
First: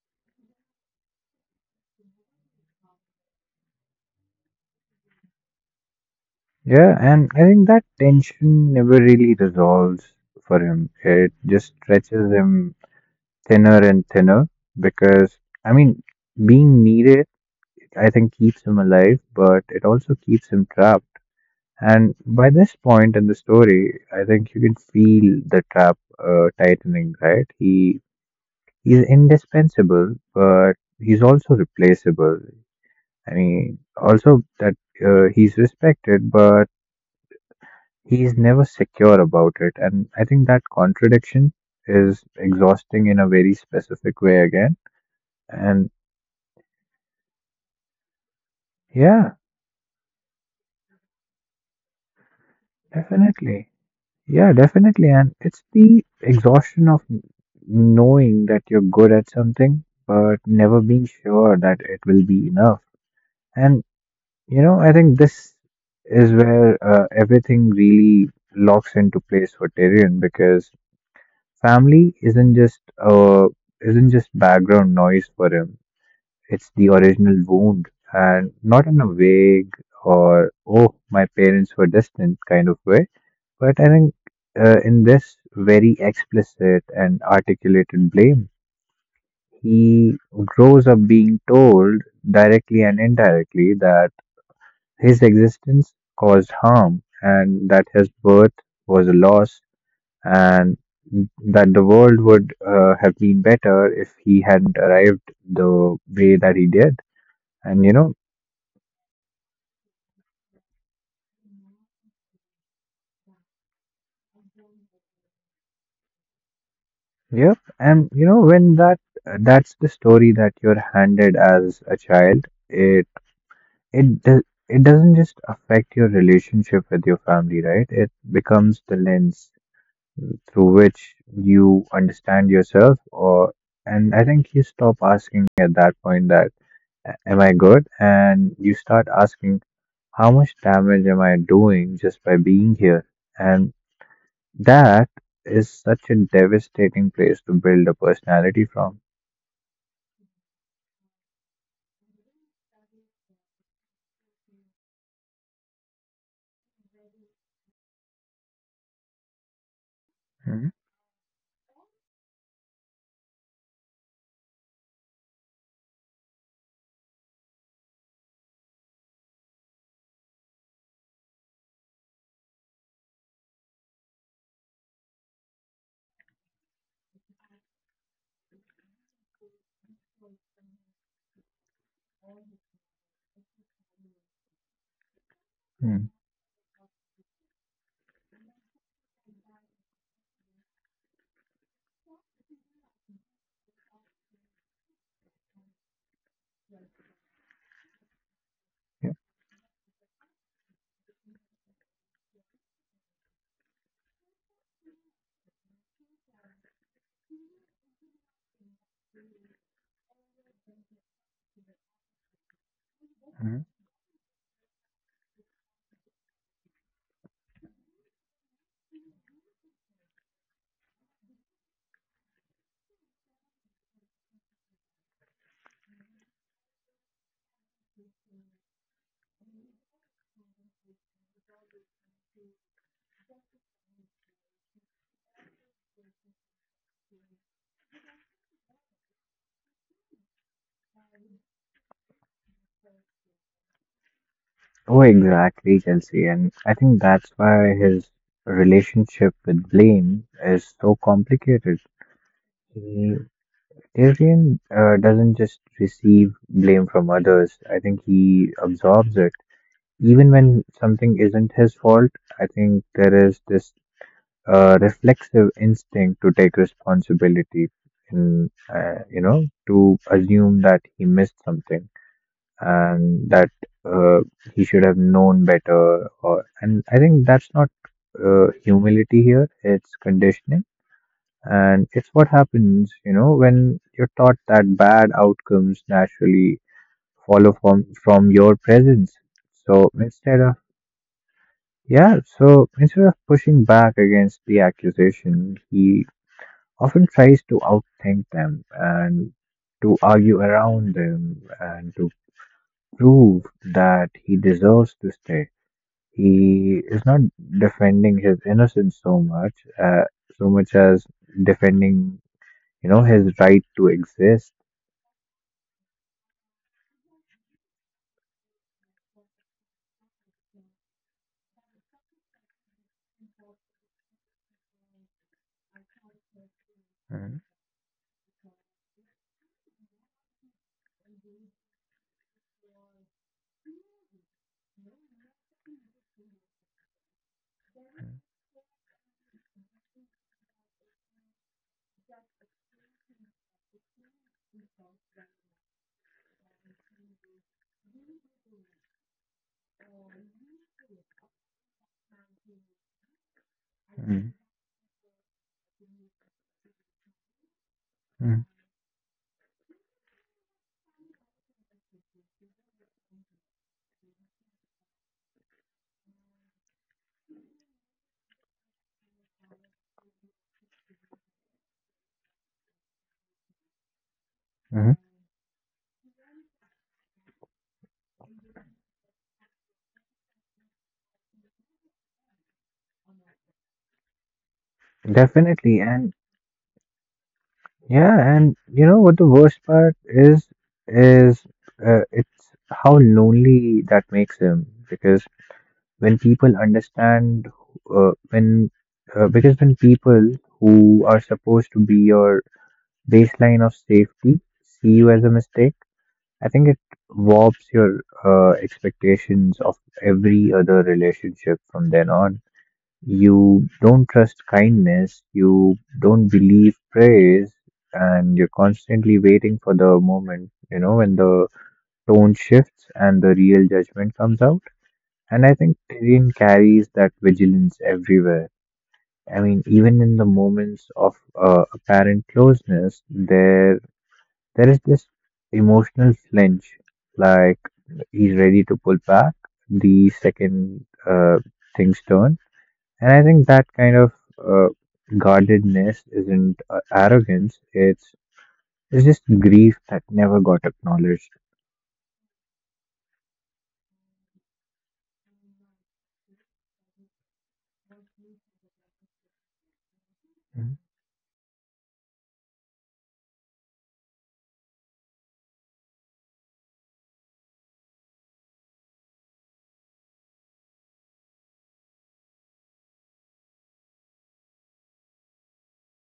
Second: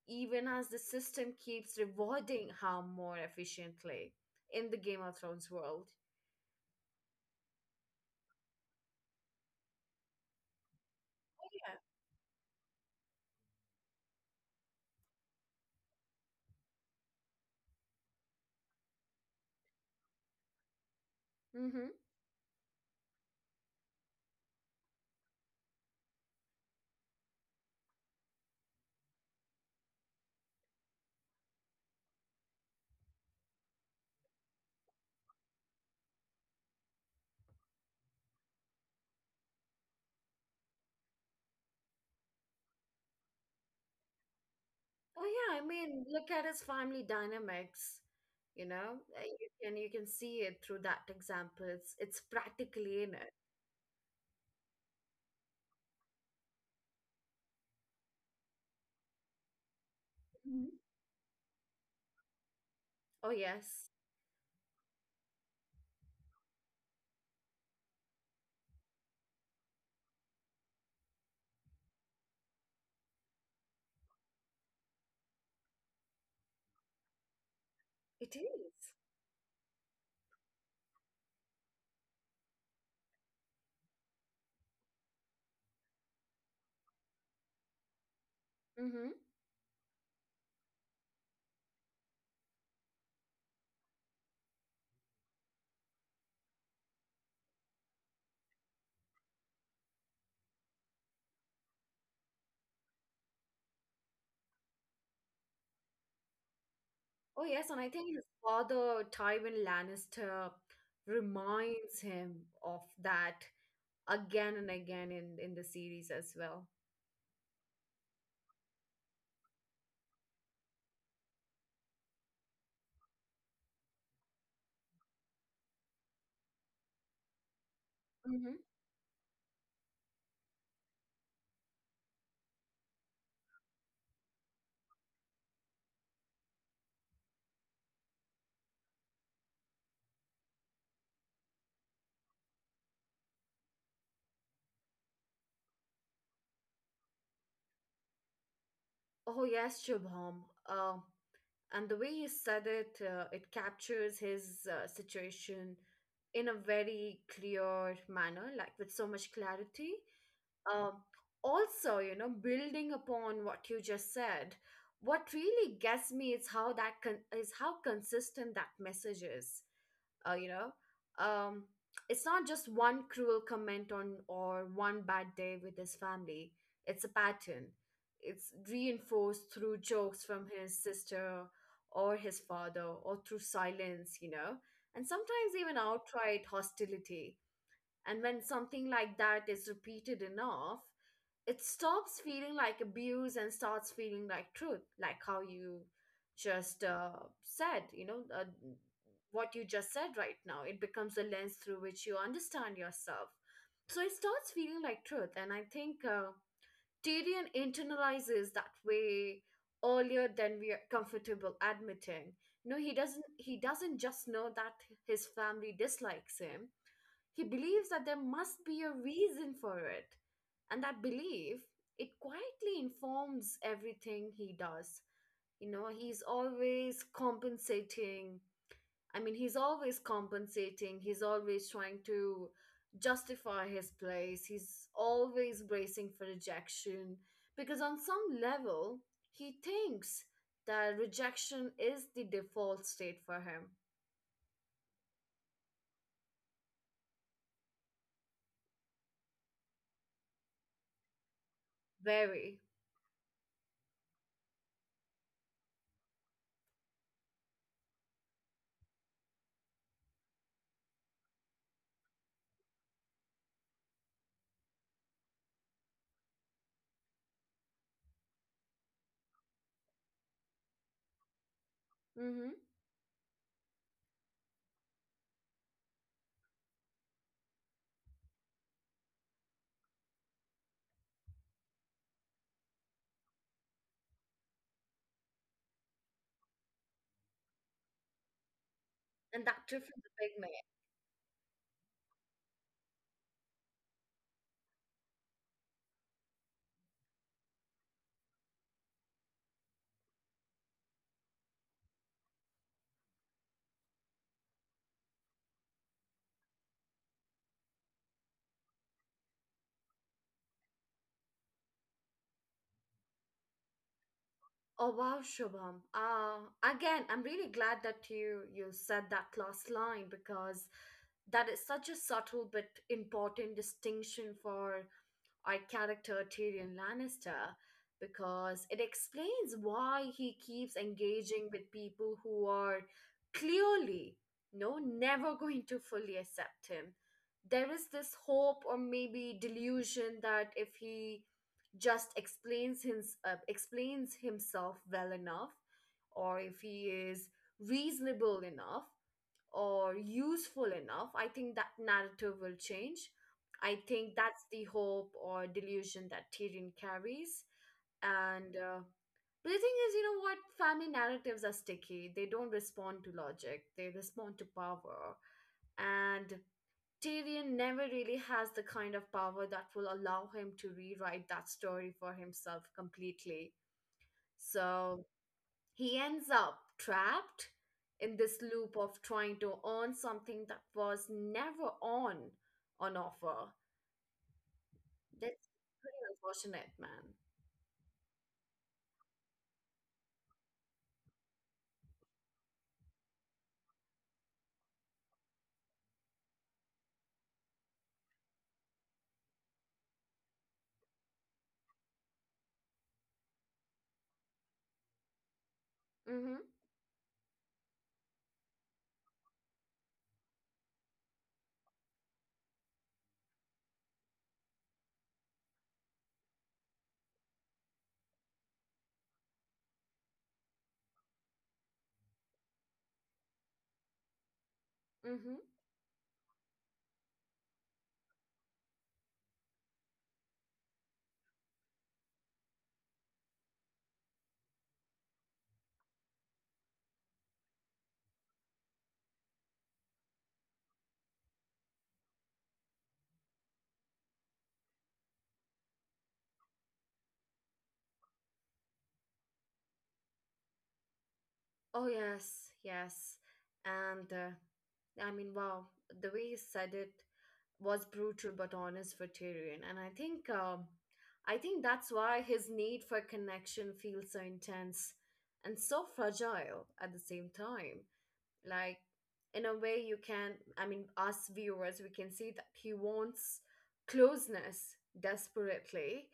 even as the system keeps rewarding harm more efficiently in the Game of Thrones world.
Yeah, and I think that tension never really resolves for him. It just
Yeah.
stretches him thinner and thinner because, I mean, being needed, I think, keeps him alive, but it also keeps him trapped.
Mm-hmm.
And by this point in the story, I think you can feel the trap tightening, right? He's indispensable, but he's also replaceable. I mean, also that he's respected, but he's never secure about it, and I think that contradiction is exhausting in a very specific way again.
Oh yeah, I
And
mean, look at his family dynamics. You know,
yeah,
you can see it through that example. It's practically in it.
definitely. Yeah, definitely. And it's the exhaustion of knowing that you're good at something, but
Mhm.
never being sure that it will be enough.
Oh
And,
yes,
you know, I think this is where everything really locks into place for Tyrion because family isn't just background noise for him. It's the original wound,
it
and not
is.
in a vague or, oh, my parents were distant kind of way, but I think in this very explicit and articulated blame,
Mm-hmm.
he grows up being told directly and indirectly that his existence caused harm and that his birth was a loss and that the world would have been better if he hadn't arrived the way that he did.
Oh yes, and
And
I
you know.
think his father, Tywin Lannister, reminds him of that again and again in the series as well.
Yep, and you know when that's the story that you're handed as a child, it do- it doesn't just affect your relationship with your family, right? It
Mm-hmm.
becomes the lens through which you understand yourself. Or and I think you stop asking at that point that "A- "am I good?" And you start asking how much damage am I doing just by being here? And that is such a devastating place to build a personality from.
Oh yes, Shubham. And the way he said it, it captures his, situation in a very clear manner, like with so much clarity.
Hmm.
um, Also, you know, building upon what you just said, what really gets me is how that is how consistent that message is. uh, you know um it's not just one cruel comment on or one bad day with his family, it's a pattern. It's reinforced through jokes from his sister or his father or through silence, you know, and sometimes even
Mm.
outright hostility. And when something like that is repeated enough, it stops feeling like abuse and starts feeling like truth. Like how you just said, you know,
Yeah.
what you just said right now, it becomes a lens through which you understand yourself. So it starts feeling like truth. And I think Tyrion internalizes that way earlier than we are comfortable admitting. No, he doesn't, he
Mhm.
doesn't just know that his family dislikes him, he believes that there must be a reason for it. And that belief, it quietly informs everything he does. You know, he's always compensating, he's always trying to justify his place, he's always bracing for rejection, because on some level he thinks that rejection is the default state for him.
Oh, exactly, Chelsea. And I think that's why his relationship with blame is so complicated.
Very.
He, Tyrion doesn't just receive blame from others, I think he absorbs it. Even when something isn't his fault, I think there is this reflexive instinct to take responsibility and, you know, to assume that he missed something,
Mm-hmm.
and that uh, he should have known better. Or and I think that's not humility here; it's conditioning, and it's what happens, you know, when you're taught that bad outcomes naturally follow from your presence.
And that
So
different the pygmy.
instead of pushing back against the accusation, he often tries to outthink them and to argue around them and to prove that he deserves to stay. He is not defending his innocence so much, uh, so much as defending, you know, his right to exist.
Oh wow, Shubham. Again, I'm really glad that you said that last line because that is such a subtle but important distinction for our character Tyrion
Mm,
Lannister because it explains why he keeps engaging with people who are clearly no never *laughs* going to fully accept him. There is this hope or maybe delusion that if he just explains his explains himself well enough or if he is reasonable enough or useful enough, I think that narrative will change. I think
mm,
that's the hope or delusion that Tyrion carries.
mm,
And But the thing is, you know what? Family narratives are sticky. They don't respond to logic. They respond to power. And Tyrion never really has the kind of power that will allow him to rewrite that story for himself completely.
mhm.
So he ends up trapped in this loop of trying to earn something that was never on offer. That's
Definitely,
pretty
and
unfortunate, man.
yeah, and you know what the worst part is, it's how lonely that makes him because when people understand when because when people who are supposed to be your baseline of safety see you as a mistake,
Mm-hmm.
I think it warps your expectations of every other relationship from then on. You don't trust kindness, you don't believe praise, and you're constantly waiting for the moment, you know, when the tone shifts and the real judgment comes out.
Mm-hmm.
And I think Tyrion carries that vigilance everywhere. I mean, even in the moments of apparent closeness, there is this emotional flinch, like he's ready to pull back the second things turn. And I think that kind of uh, guardedness isn't arrogance, it's just grief that never got acknowledged.
Oh yes, yes. And I mean, wow, the way you said it, was brutal but honest veteran. And I think I think that's why his need for connection feels so intense and so fragile at the same time, like, in a way you can, I mean, us viewers we can see that he wants closeness desperately,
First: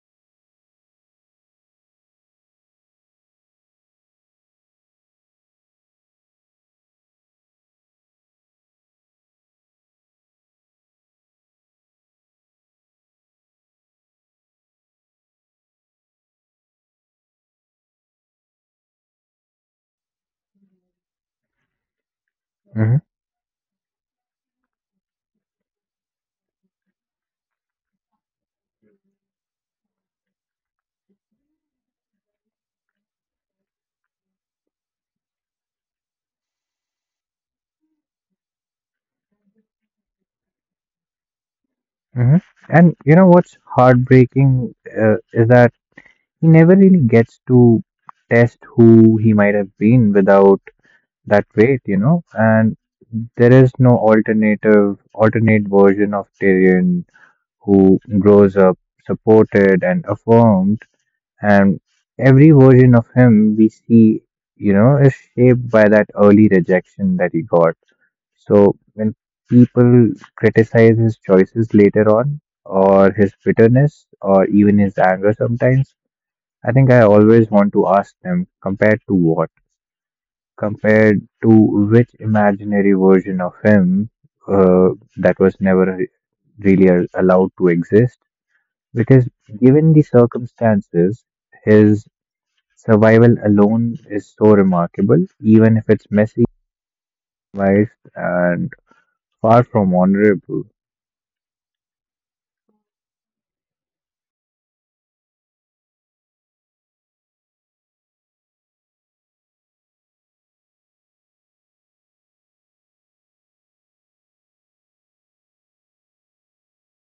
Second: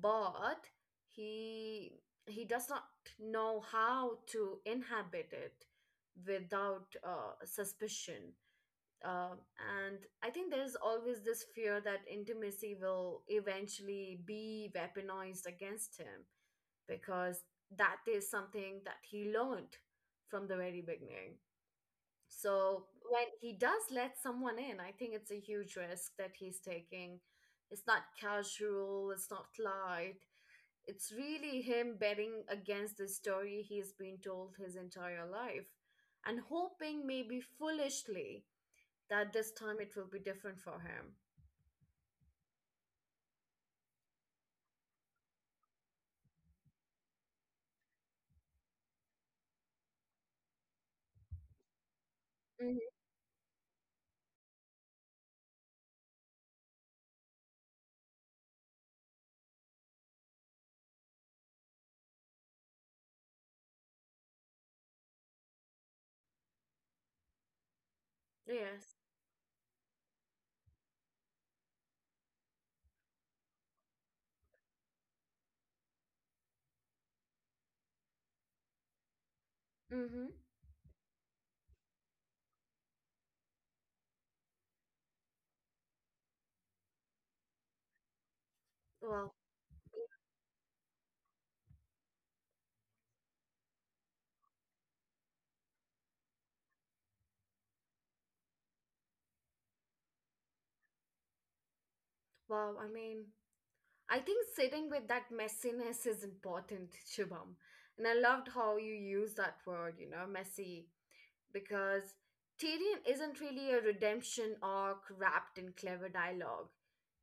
but he he does not know how to inhabit it without suspicion. uh, and I think there's always this fear that intimacy will eventually be weaponized against him, because that is something that he learned from the very beginning. So
Mm-hmm.
when he does let someone in, I think it's a huge risk that he's taking. It's not casual, it's not light, it's really him betting against the story he's been told his entire life, and hoping, maybe foolishly, that this time it will be different for him.
Hmm. And you know what's heartbreaking is that he never really gets to test who he might have been without that weight, you know, and
Hmm.
there is no alternate version of Tyrion who grows up supported and affirmed, and every version of him we see, you know, is shaped by that early rejection that he got. So
Yes.
when people criticize his choices later on, or his bitterness, or even his anger sometimes, I think I always want to ask them, compared to what?
Mm-hmm.
Compared to which imaginary version of him uh, that was never really allowed to exist? Because
Well,
given the circumstances, his survival alone is so remarkable, even if it's messy, biased, and far from honorable.
wow. I mean, I think sitting with that messiness is important, Shubham. And I loved how you use that word, you know, messy. Because Tyrion isn't really a redemption arc wrapped in clever dialogue.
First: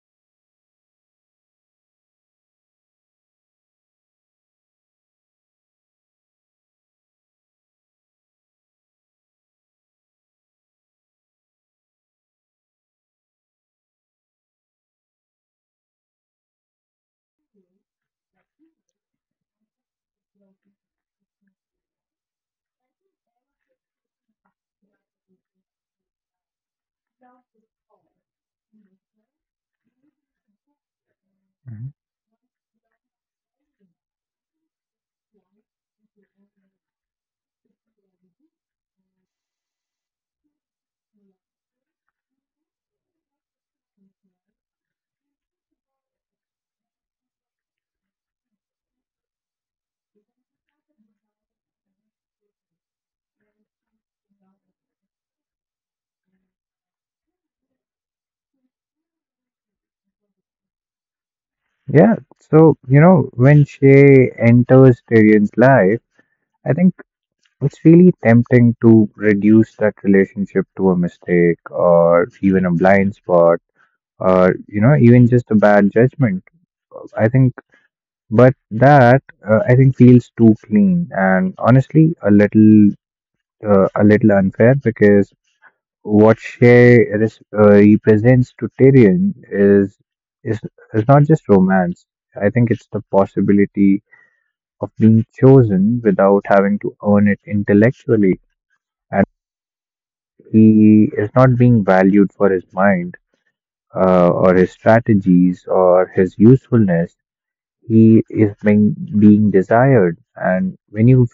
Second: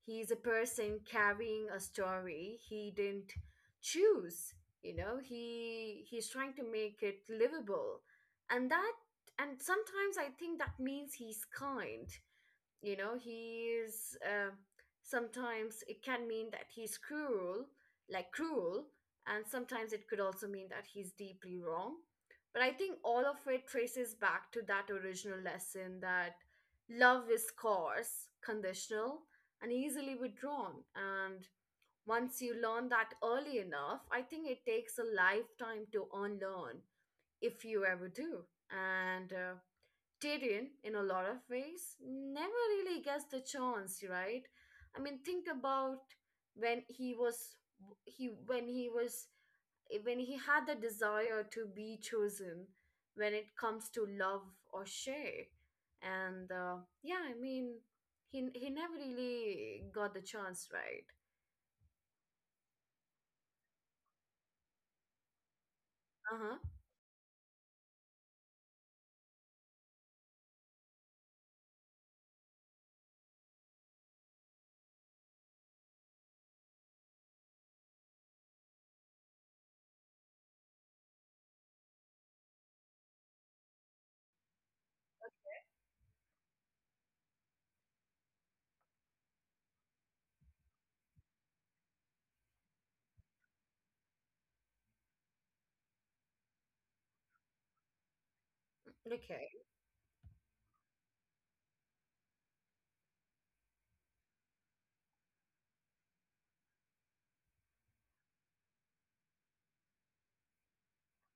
He's a person carrying a story he didn't choose. You know, he's trying to make it livable. And that, and sometimes I think that means he's kind, you know, he's sometimes it can mean that he's cruel, like cruel, and sometimes it could also mean that he's deeply wrong. But I think all of it traces back to that original lesson, that love is coarse, conditional, and easily withdrawn. And
Mhm.
once you learn that early enough, I think it takes a lifetime to unlearn, if you ever do. And Tyrion, in a lot of ways, never really gets the chance, right? I mean, think about when he was, he when he was when he had the desire to be chosen when it comes to love, or share, and yeah, I mean, he never really got the chance, right?
Yeah, so, you know, when Shay enters Tyrion's life,
Uh huh.
I think it's really tempting to reduce that relationship to a mistake or even a blind spot or you know even just a bad judgment. I think but that uh, i think feels too clean and honestly a little unfair because what she represents to Tyrion is is not just romance. I think it's the possibility of being chosen without having to earn it intellectually. And
Okay.
he is not being valued for his mind or his strategies or his usefulness. He is being desired. And when you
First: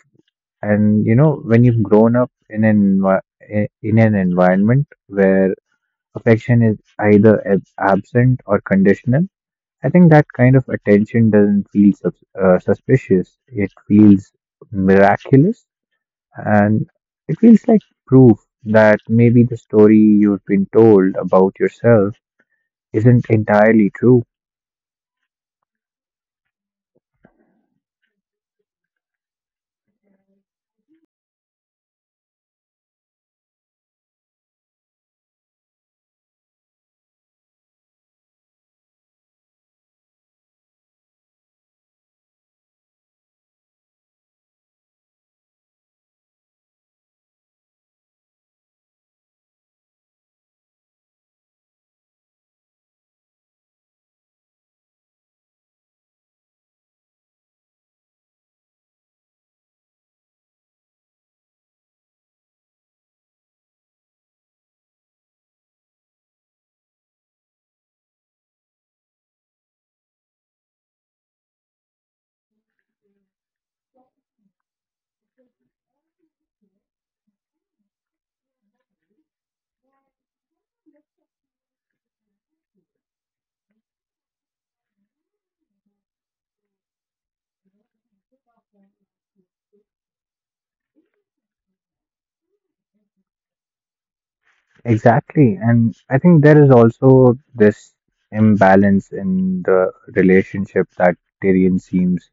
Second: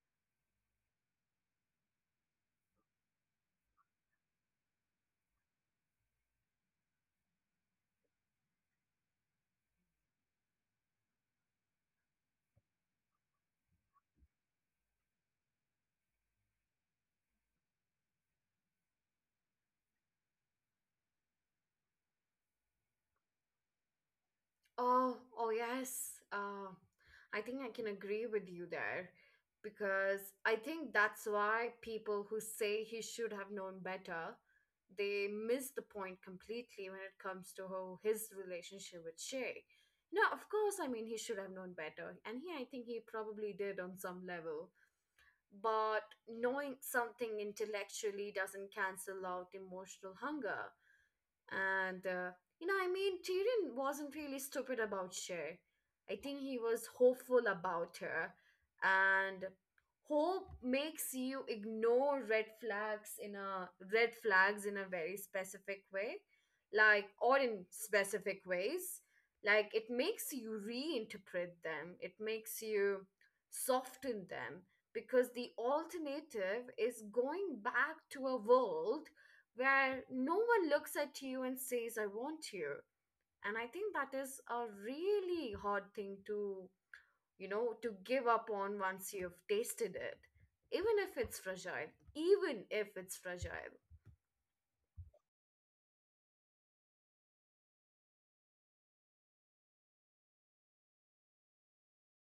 and You know, when you've grown up in in an environment where affection is either absent or conditional, I think that kind of attention doesn't feel suspicious, it feels miraculous. And it feels like proof that maybe the story you've been told about yourself isn't entirely true.
Oh, oh yes. I think I can agree with you there, because I think that's why people who say he should have known better, they miss the point completely when it comes to how his relationship with Shay. Now, of course, I mean, he should have known better, and he, I think he probably did on some level. But knowing something intellectually doesn't cancel out emotional hunger. And You know, I mean, Tyrion wasn't really stupid about Cher. I think he was hopeful about her. And hope makes you ignore red flags in a very specific way, like, or in specific ways. Like, it makes you reinterpret them, it makes you soften them, because the alternative is going back to a world where no one looks at you and says, I want you. And I think that is a really hard thing to, you know, to give up on once you've tasted it, even if it's fragile, even if it's fragile.
Exactly. And I think there is also this imbalance in the relationship that Tyrion seems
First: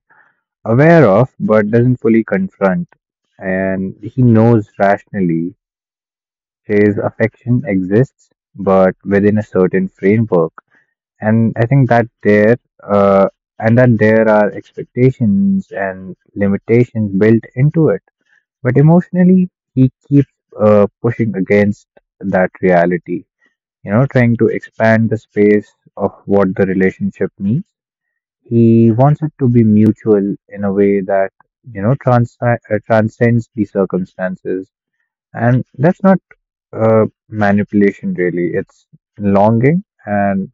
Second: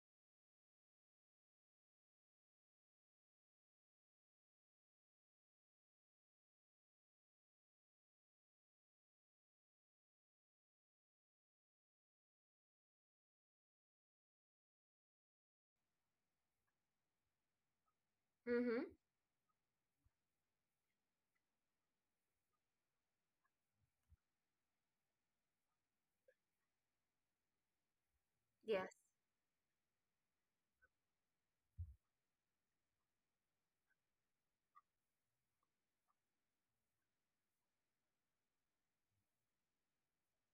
aware of but doesn't fully confront. And he knows rationally his affection exists, but within a certain framework. And I think that uh, there are expectations and limitations built into it. But
Mm-hmm.
emotionally, he keeps pushing against that reality, you know, trying to expand the space of what the relationship means. He
Yes.
wants it to be mutual in a way that, you know, transcends the circumstances. And that's not manipulation, really. It's longing. And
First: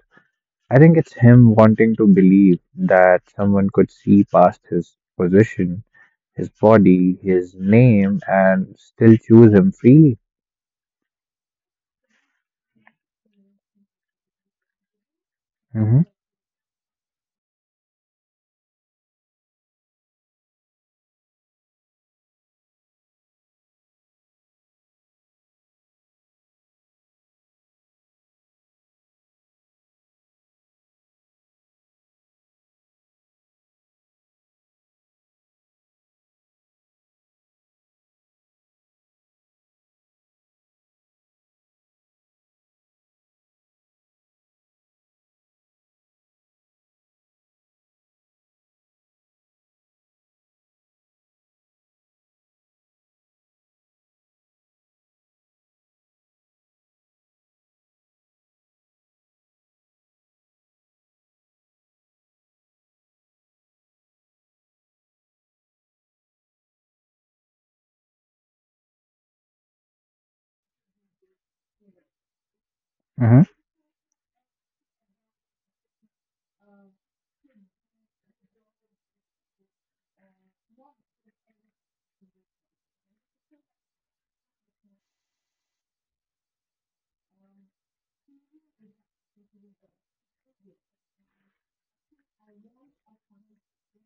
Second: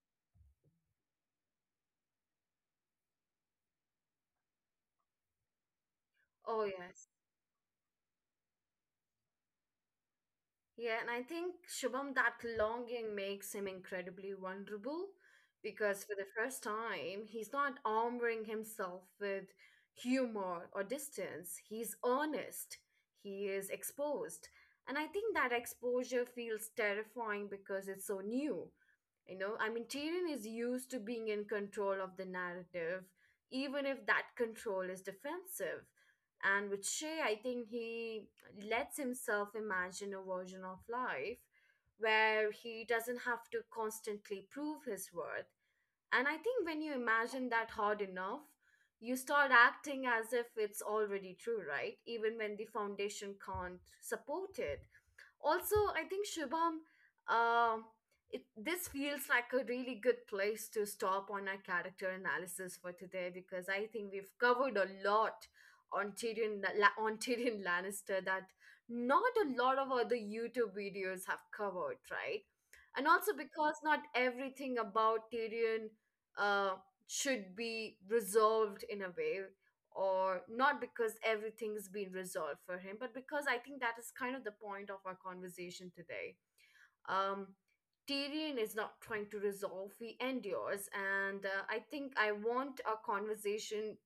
I think it's him wanting to believe that someone could see past his position, his
Oh yes.
body, his name, and still choose him freely.
Yeah, and I think, Shubham, that longing makes him incredibly vulnerable,
Mm-hmm.
because for the first time, he's not armoring himself with humor or distance. He's honest, he is exposed. And I think that exposure feels terrifying because it's so new. You know, I mean, Tyrion is used to being in control of the narrative, even if that control is defensive. And with Shay, I think he lets himself imagine a version of life where he doesn't have to constantly prove his worth. And I think when you imagine that hard enough, you start acting as if it's already true, right? Even when the foundation can't support it. Also, I think, Shubham, um, it, this feels like a really good place to stop on our character analysis for today, because I think we've covered a lot on Tyrion, La- on Tyrion Lannister, that not a lot of other YouTube videos have covered, right? And also
Mm-hmm.
because not everything about Tyrion uh, should be resolved in a way, or not because everything's been resolved for him, but because I think that is kind of the point of our conversation today. Um, Tyrion is not trying to resolve, he endures. And I think I want our conversation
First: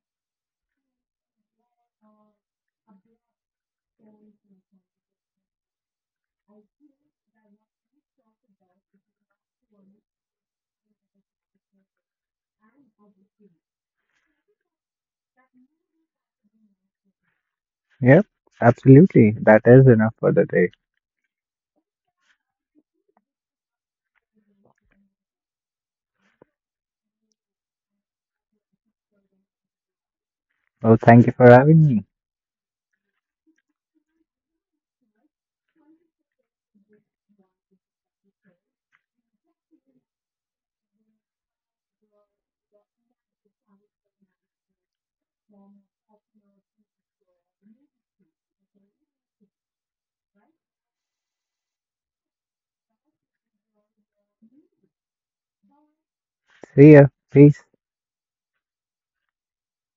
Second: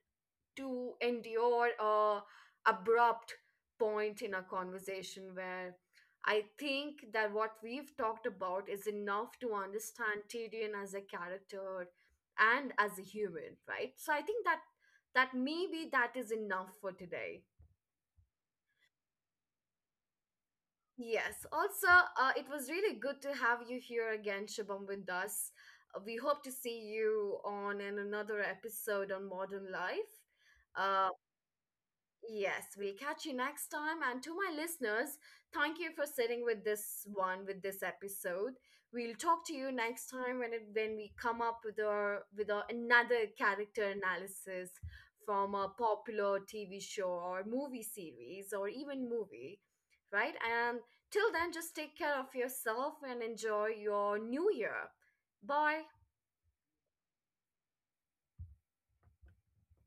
to endure a abrupt point in a conversation where I think that what we've talked about is enough to understand Tyrion as a character and as a human, right? So I think that maybe that is enough for today.
Yep, absolutely. That is enough for the day.
Yes. Also, it was really good to have you here again, Shubham, with us. We hope to see you on an, another episode on modern life.
Well,
Uh,
thank you for having me.
Yes, we'll catch you next time. And to my listeners, thank you for sitting with this one, with this episode. We'll talk to you next time when it, when we come up with our another character analysis from a popular TV show or movie series or even movie, right? And till then, just take care of yourself and enjoy your new year. Bye.
See ya. Peace.